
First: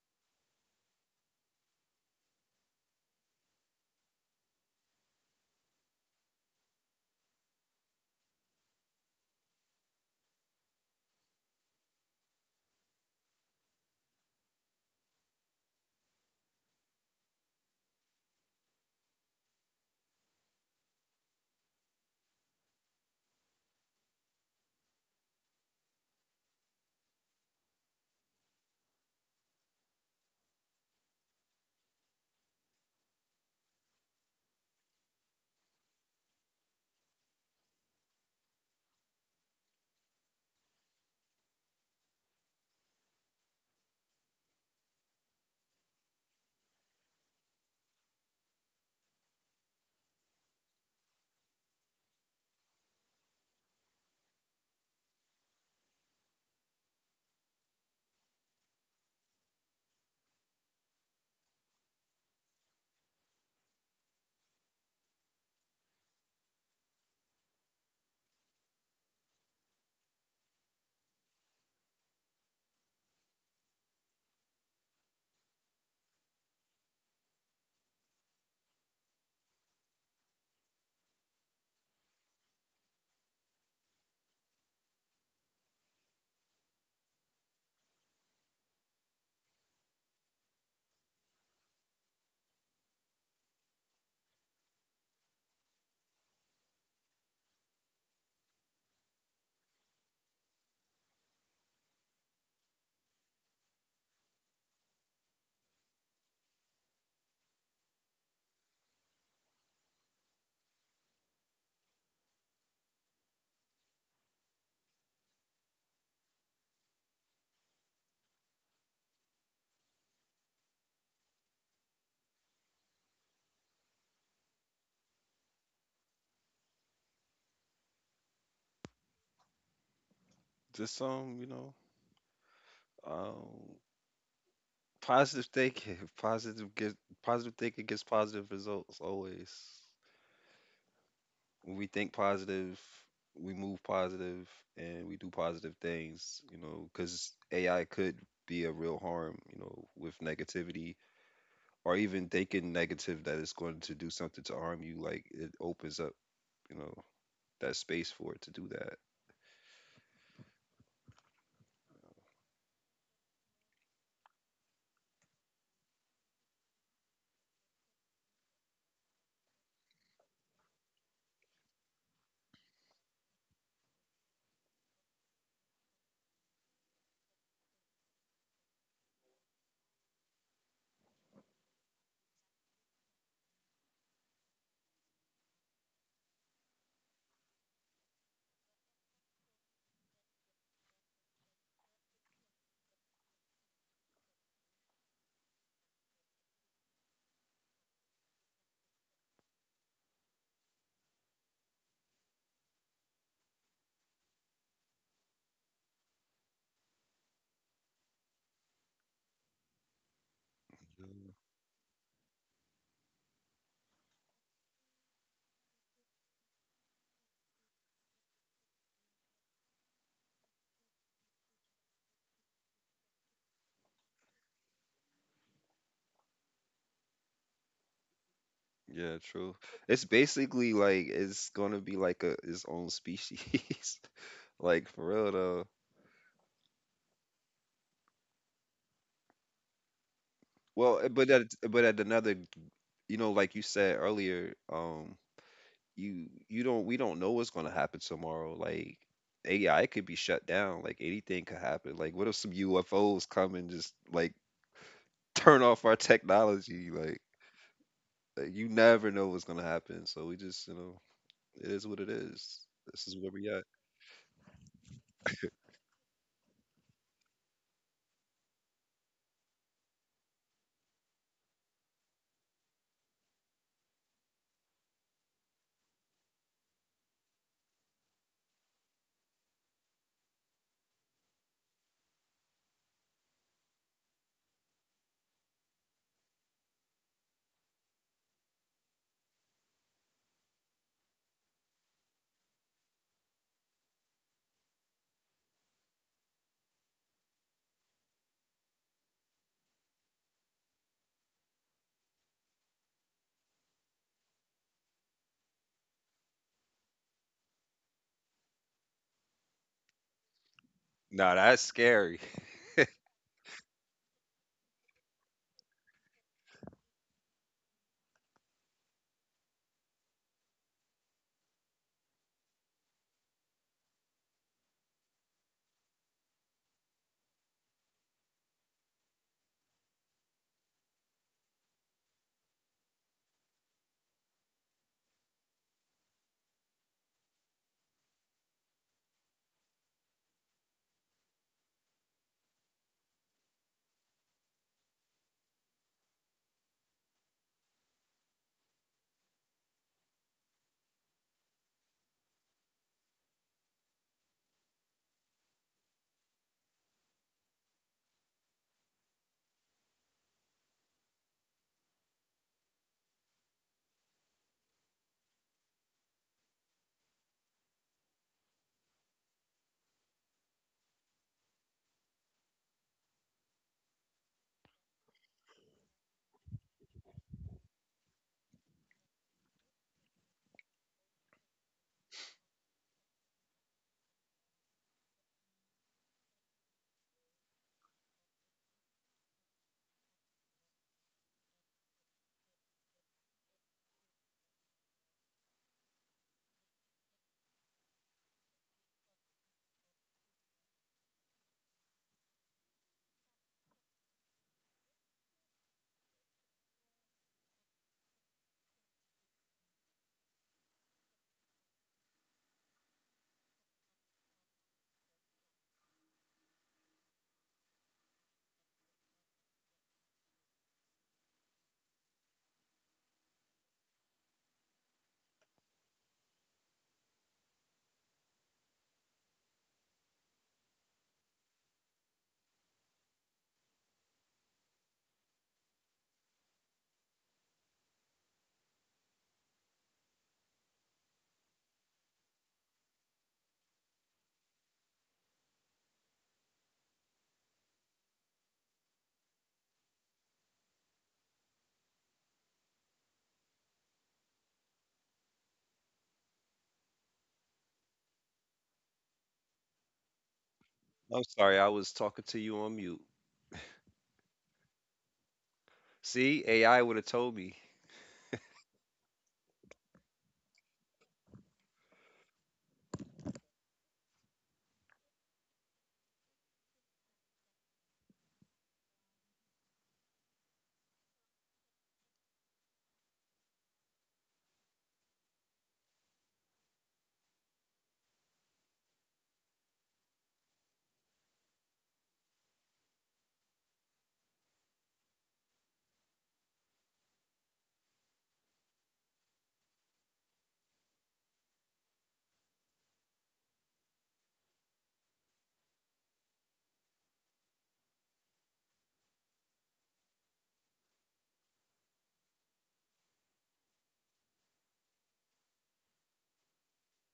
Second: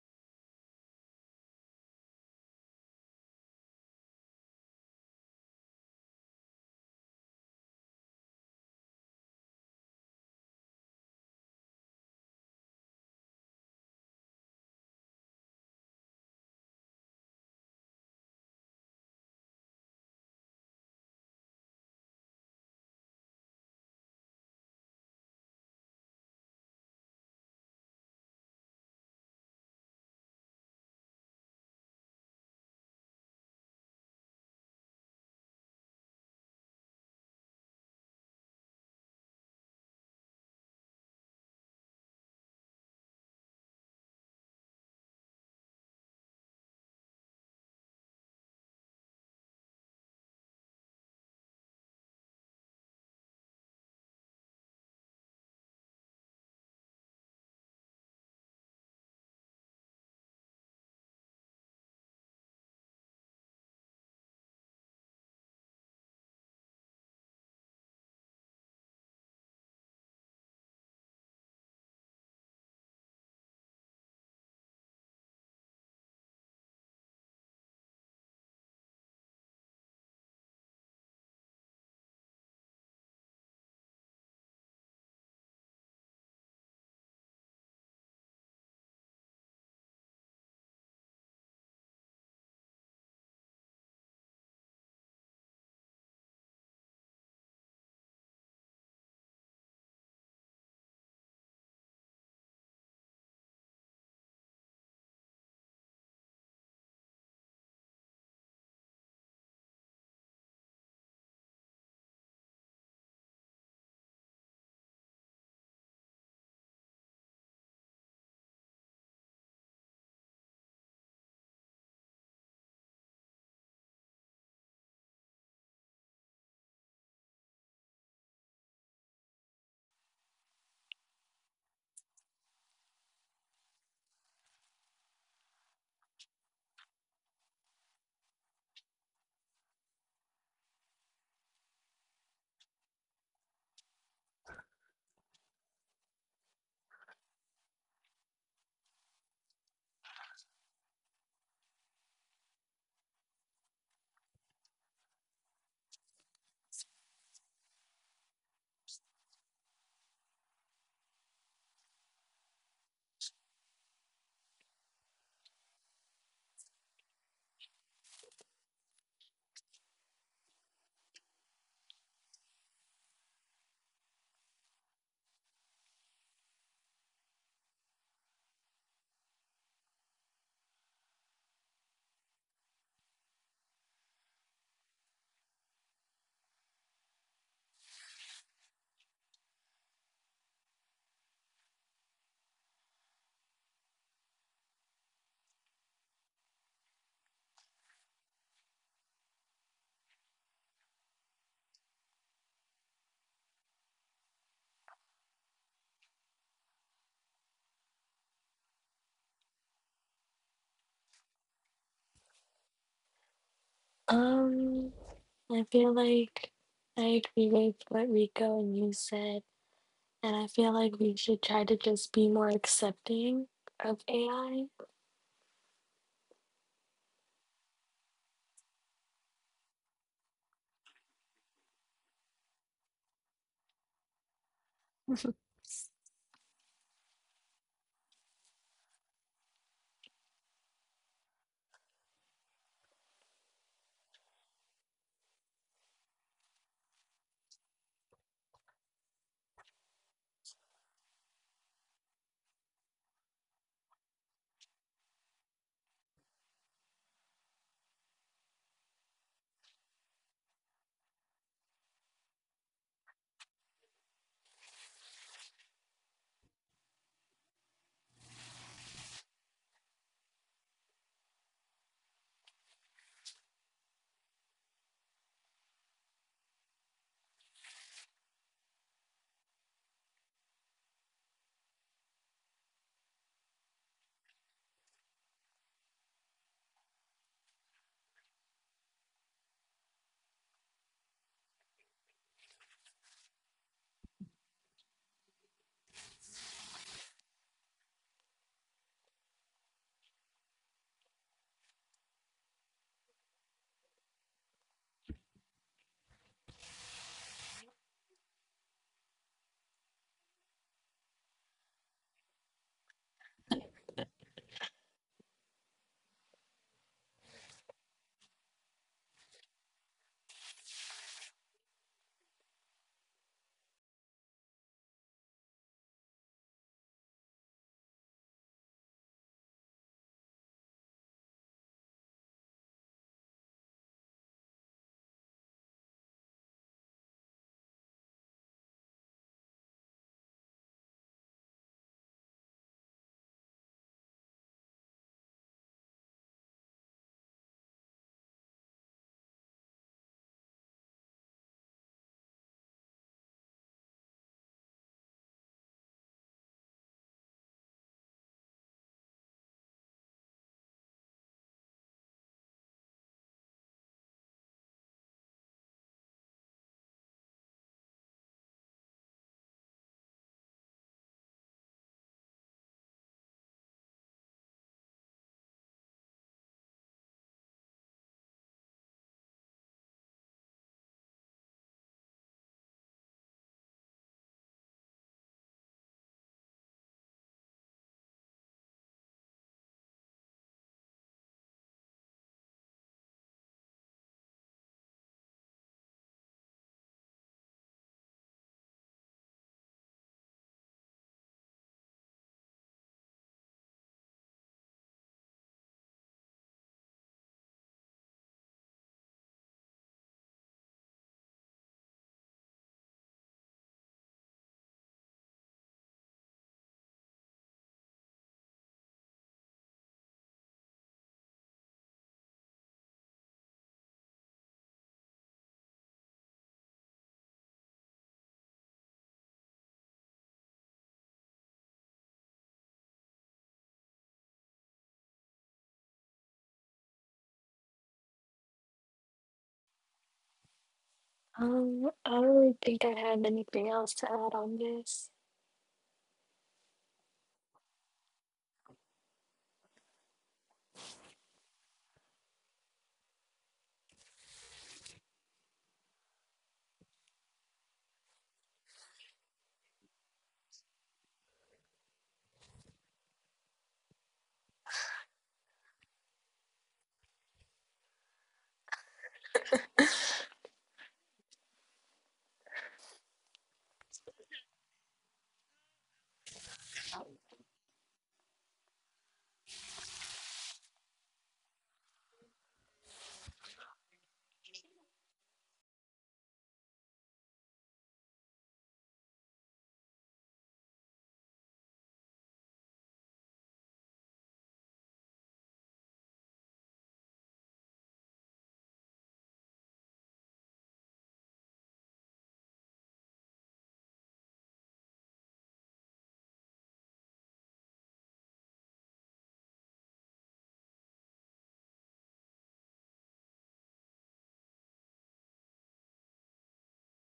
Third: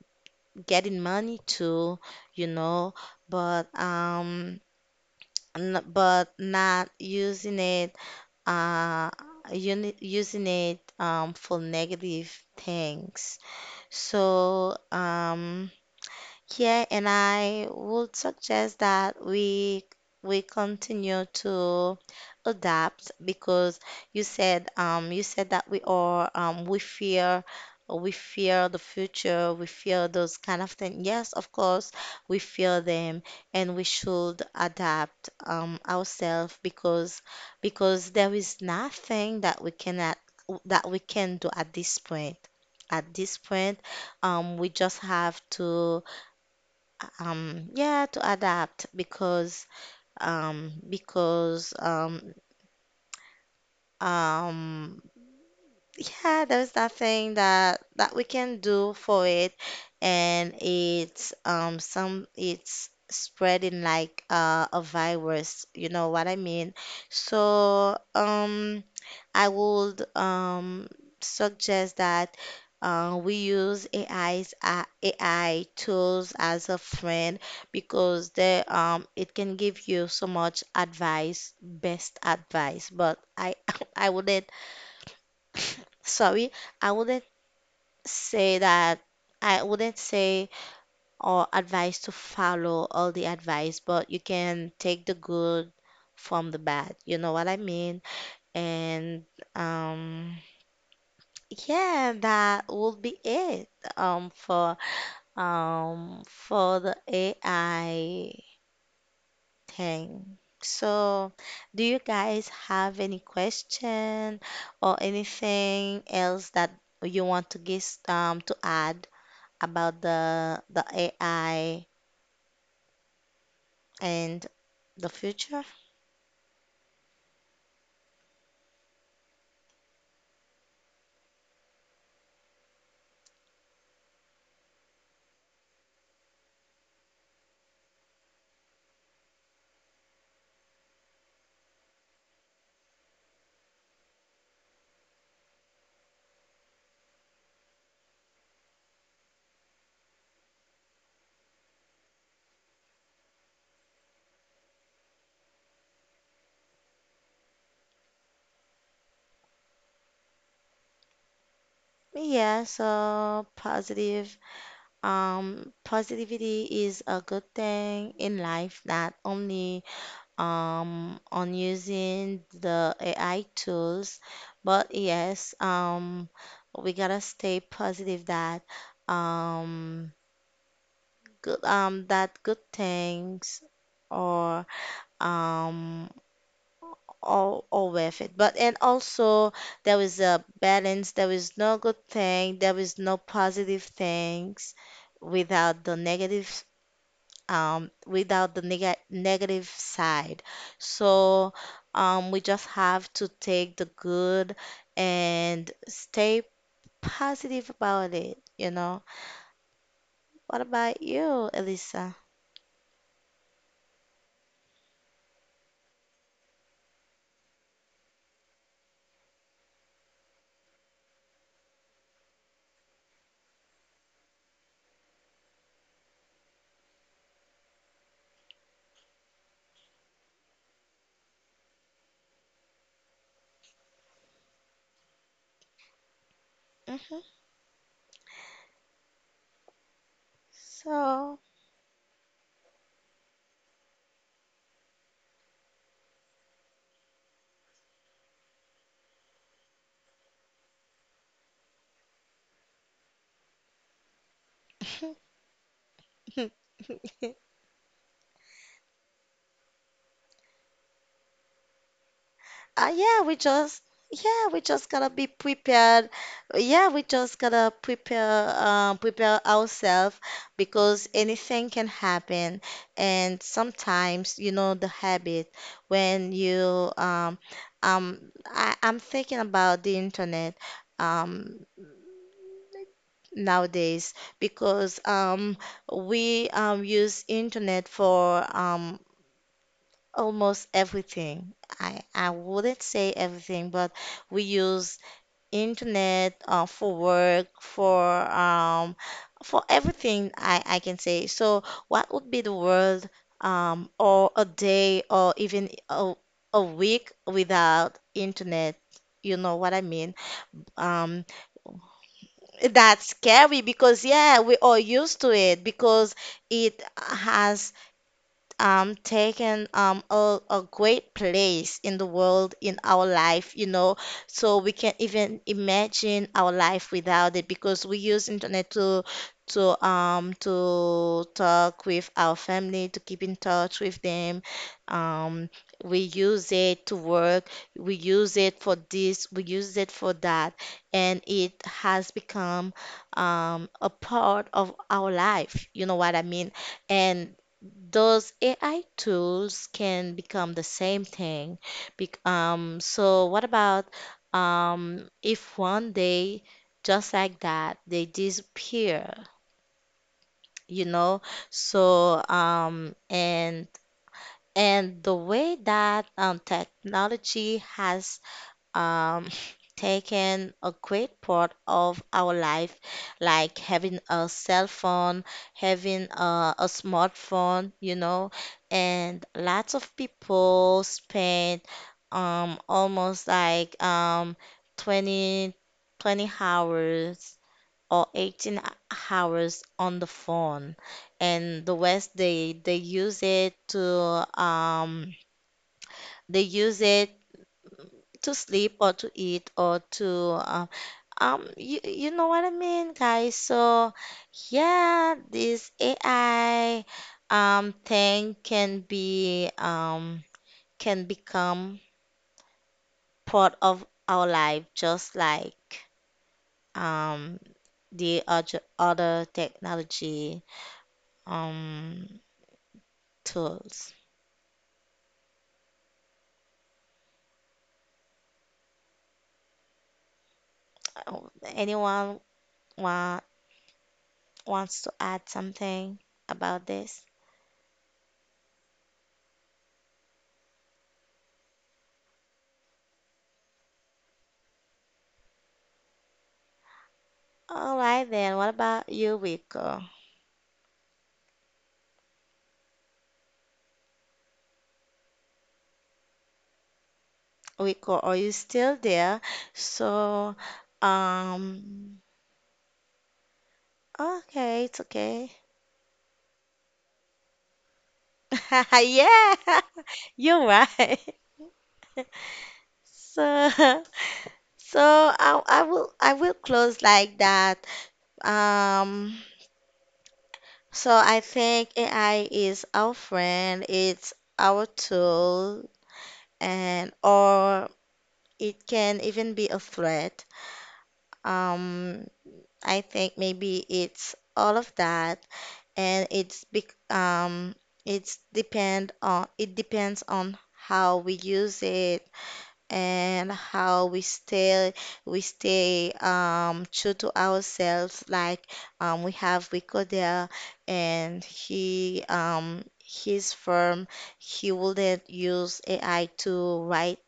getting money too, you know, but but not using it, uh, using it for negative things. So. Yeah, and I would suggest that we continue to adapt because you said that we are we fear the future, we fear those kind of things. Yes, of course, we fear them and we should adapt ourselves because there is nothing that we cannot that we can do at this point. At this point, we just have to yeah to adapt because um yeah there's nothing that we can do for it. And it's some it's spreading like a virus. You know what I mean? So I would, suggest that, we use AI tools as a friend, because they it can give you so much advice, best advice. But I I wouldn't, sorry, I wouldn't say that. I wouldn't say or advice to follow all the advice, but you can take the good from the bad. You know what I mean? And um. Yeah, that would be it um for for the AI thing. So, do you guys have any question or anything else that you want to guess to add about the AI and the future?
Just um, positive thinking, positive thinking gets positive results always. When we think positive, we move positive, and we do positive things, you know, because AI could be a real harm, you know, with negativity or even thinking negative that it's going to do something to harm you. Like it opens up, you know, that space for it to do that.
Yeah, so positive positivity is a good thing in life that only, on using the AI tools, but yes, we gotta stay positive that, um, good that good things or um all worth it. But and also there is a balance. There is no good thing. There is no positive things without the negative, without the negative side. So, we just have to take the good and stay positive about it. What about
Mhm.
you, Elisa?
Um, I feel like I agree with what Rico and you said, and I feel like we should try to just be more accepting of AI.
Yeah, true. It's basically like it's gonna be like a its own species, like for real though.
Hmm.
Well,
So.
but at another, you know, like you said earlier, you you don't we don't know what's going to happen tomorrow, like AI could be shut down, like anything could happen, like what if some UFOs come and just like turn off our technology, like you never know what's going to happen, so we just you know it is what it is. This is
Yeah,
where we at.
we just gotta be prepared. Yeah, we just gotta prepare ourselves because anything can happen. And sometimes, you know, the habit when you I'm thinking about the internet um nowadays, because we use internet for almost everything. I wouldn't say everything, but we use internet, for work, for, um, for everything I can say. So what would be the world, or a day or even a week without internet? You know what I mean? Um,
Nah, that's scary.
that's scary, because yeah, we are used to it, because it has taken a great place in the world, in our life, you know, so we can even imagine our life without it, because we use internet to talk with our family, to keep in touch with them um we use it to work, we use it for this, we use it for that, and it has become a part of our life. You know what I mean? And those AI tools can become the same thing. So what about, if one day, just like that, they disappear, you know? So and the way that, technology has, um, taken a great part of our life, like having a cell phone, having a smartphone, you know, and lots of people spend, almost like, 20 20 hours or 18 hours on the phone, and the West, they use it to, um they use it to sleep or to eat or to, uh, you, you know what I mean, guys. So yeah, this AI thing can be, can become part of our life, just like um the other technology um tools. Oh, anyone want wants to add something about this?
I don't really think I have anything else to add on this.
All right, then what about you, Rico, are you still there? So,
I'm sorry, I was
um,
talking to you on mute.
okay, it's okay.
See, AI would have told me.
Yeah, you're right. So, so I will close like that. Um, so I think AI is our friend, it's our tool, and or it can even be a threat. Um, I think maybe it's all of that. And it's big. It depends on how we use it and how we stay true to ourselves. Like, we have Rico, and he his firm, he wouldn't use AI to write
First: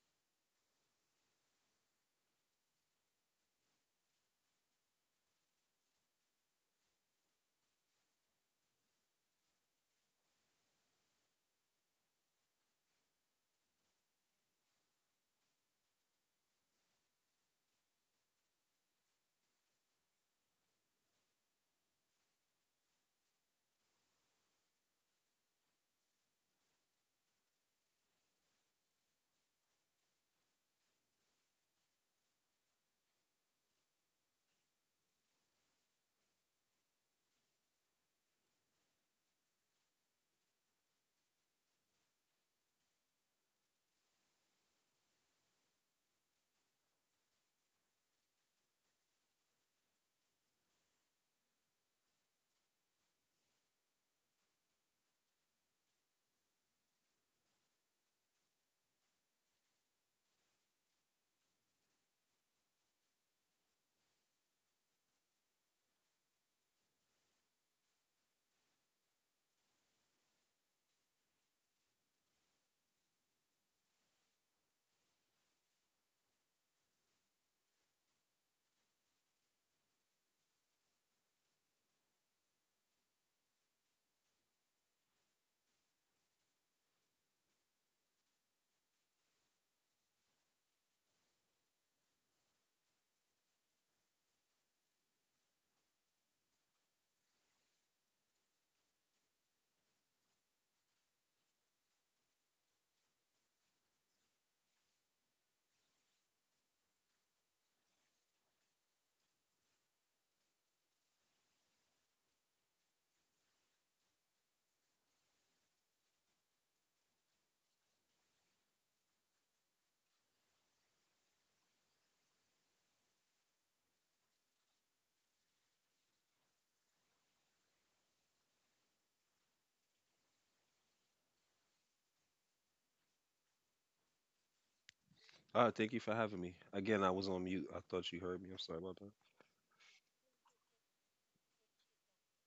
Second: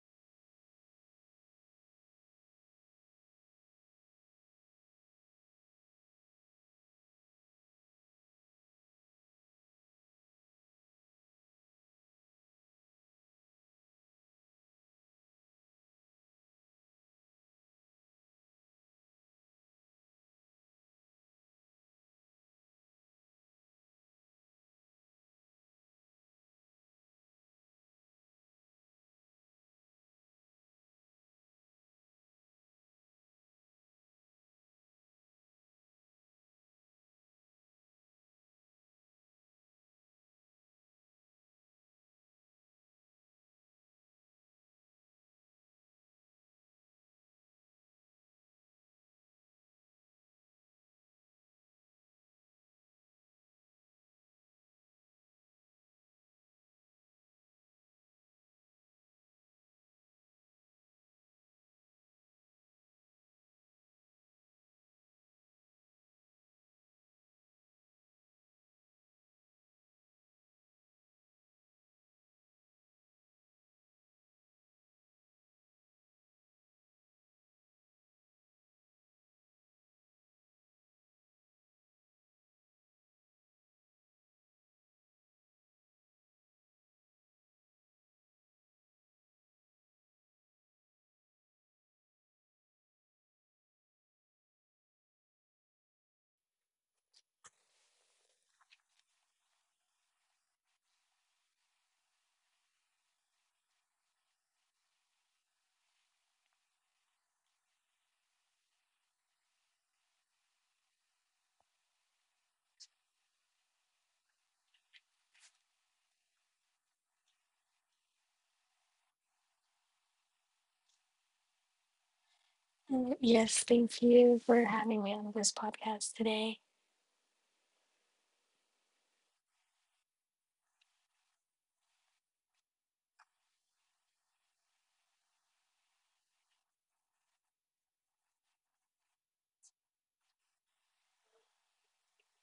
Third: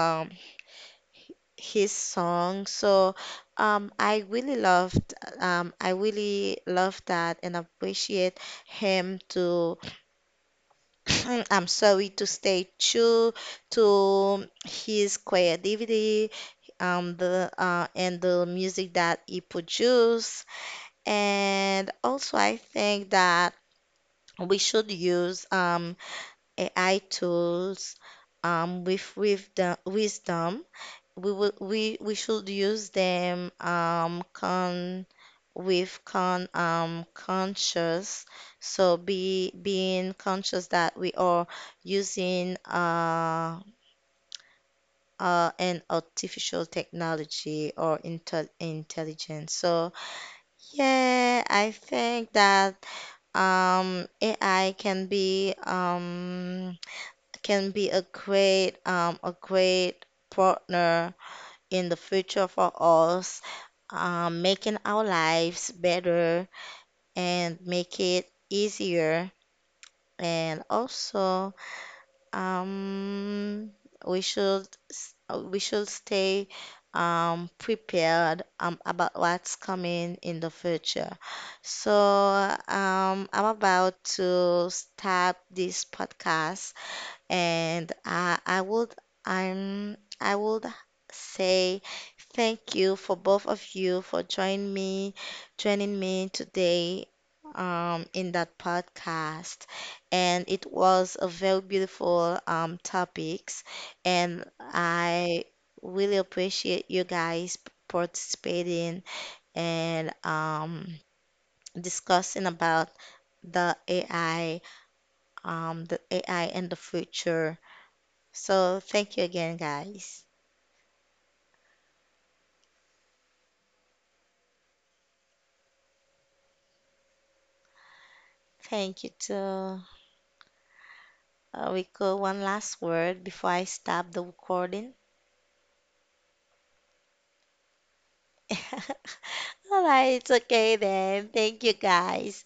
um his song. So, um, I really loved I really love that, and appreciate him to I'm sorry, to stay true to his creativity, the and the music that he produced. And also I think that we should use, AI tools, with the wisdom. We will we should use them, con with, conscious. So, be being conscious that we are using, an artificial technology or intelligence. So yeah, I think that AI can be, can be a great, a great partner in the future for us, making our lives better and make it easier. And also, um, we should stay prepared, about what's coming in the future. So, I'm about to start this podcast, and I would say thank you for both of you for joining me today, in that podcast. And it was a very beautiful, topics, and I really appreciate you guys participating, and, discussing about the AI, the AI and the future. So thank you again, guys.
Yes, thank you for having me on this podcast today.
Thank you too. We go one last word before I stop the recording.
Ah, thank you for having me again. I was on mute. I thought you heard me. I'm sorry, my bad.
All right, it's okay then. Thank you, guys.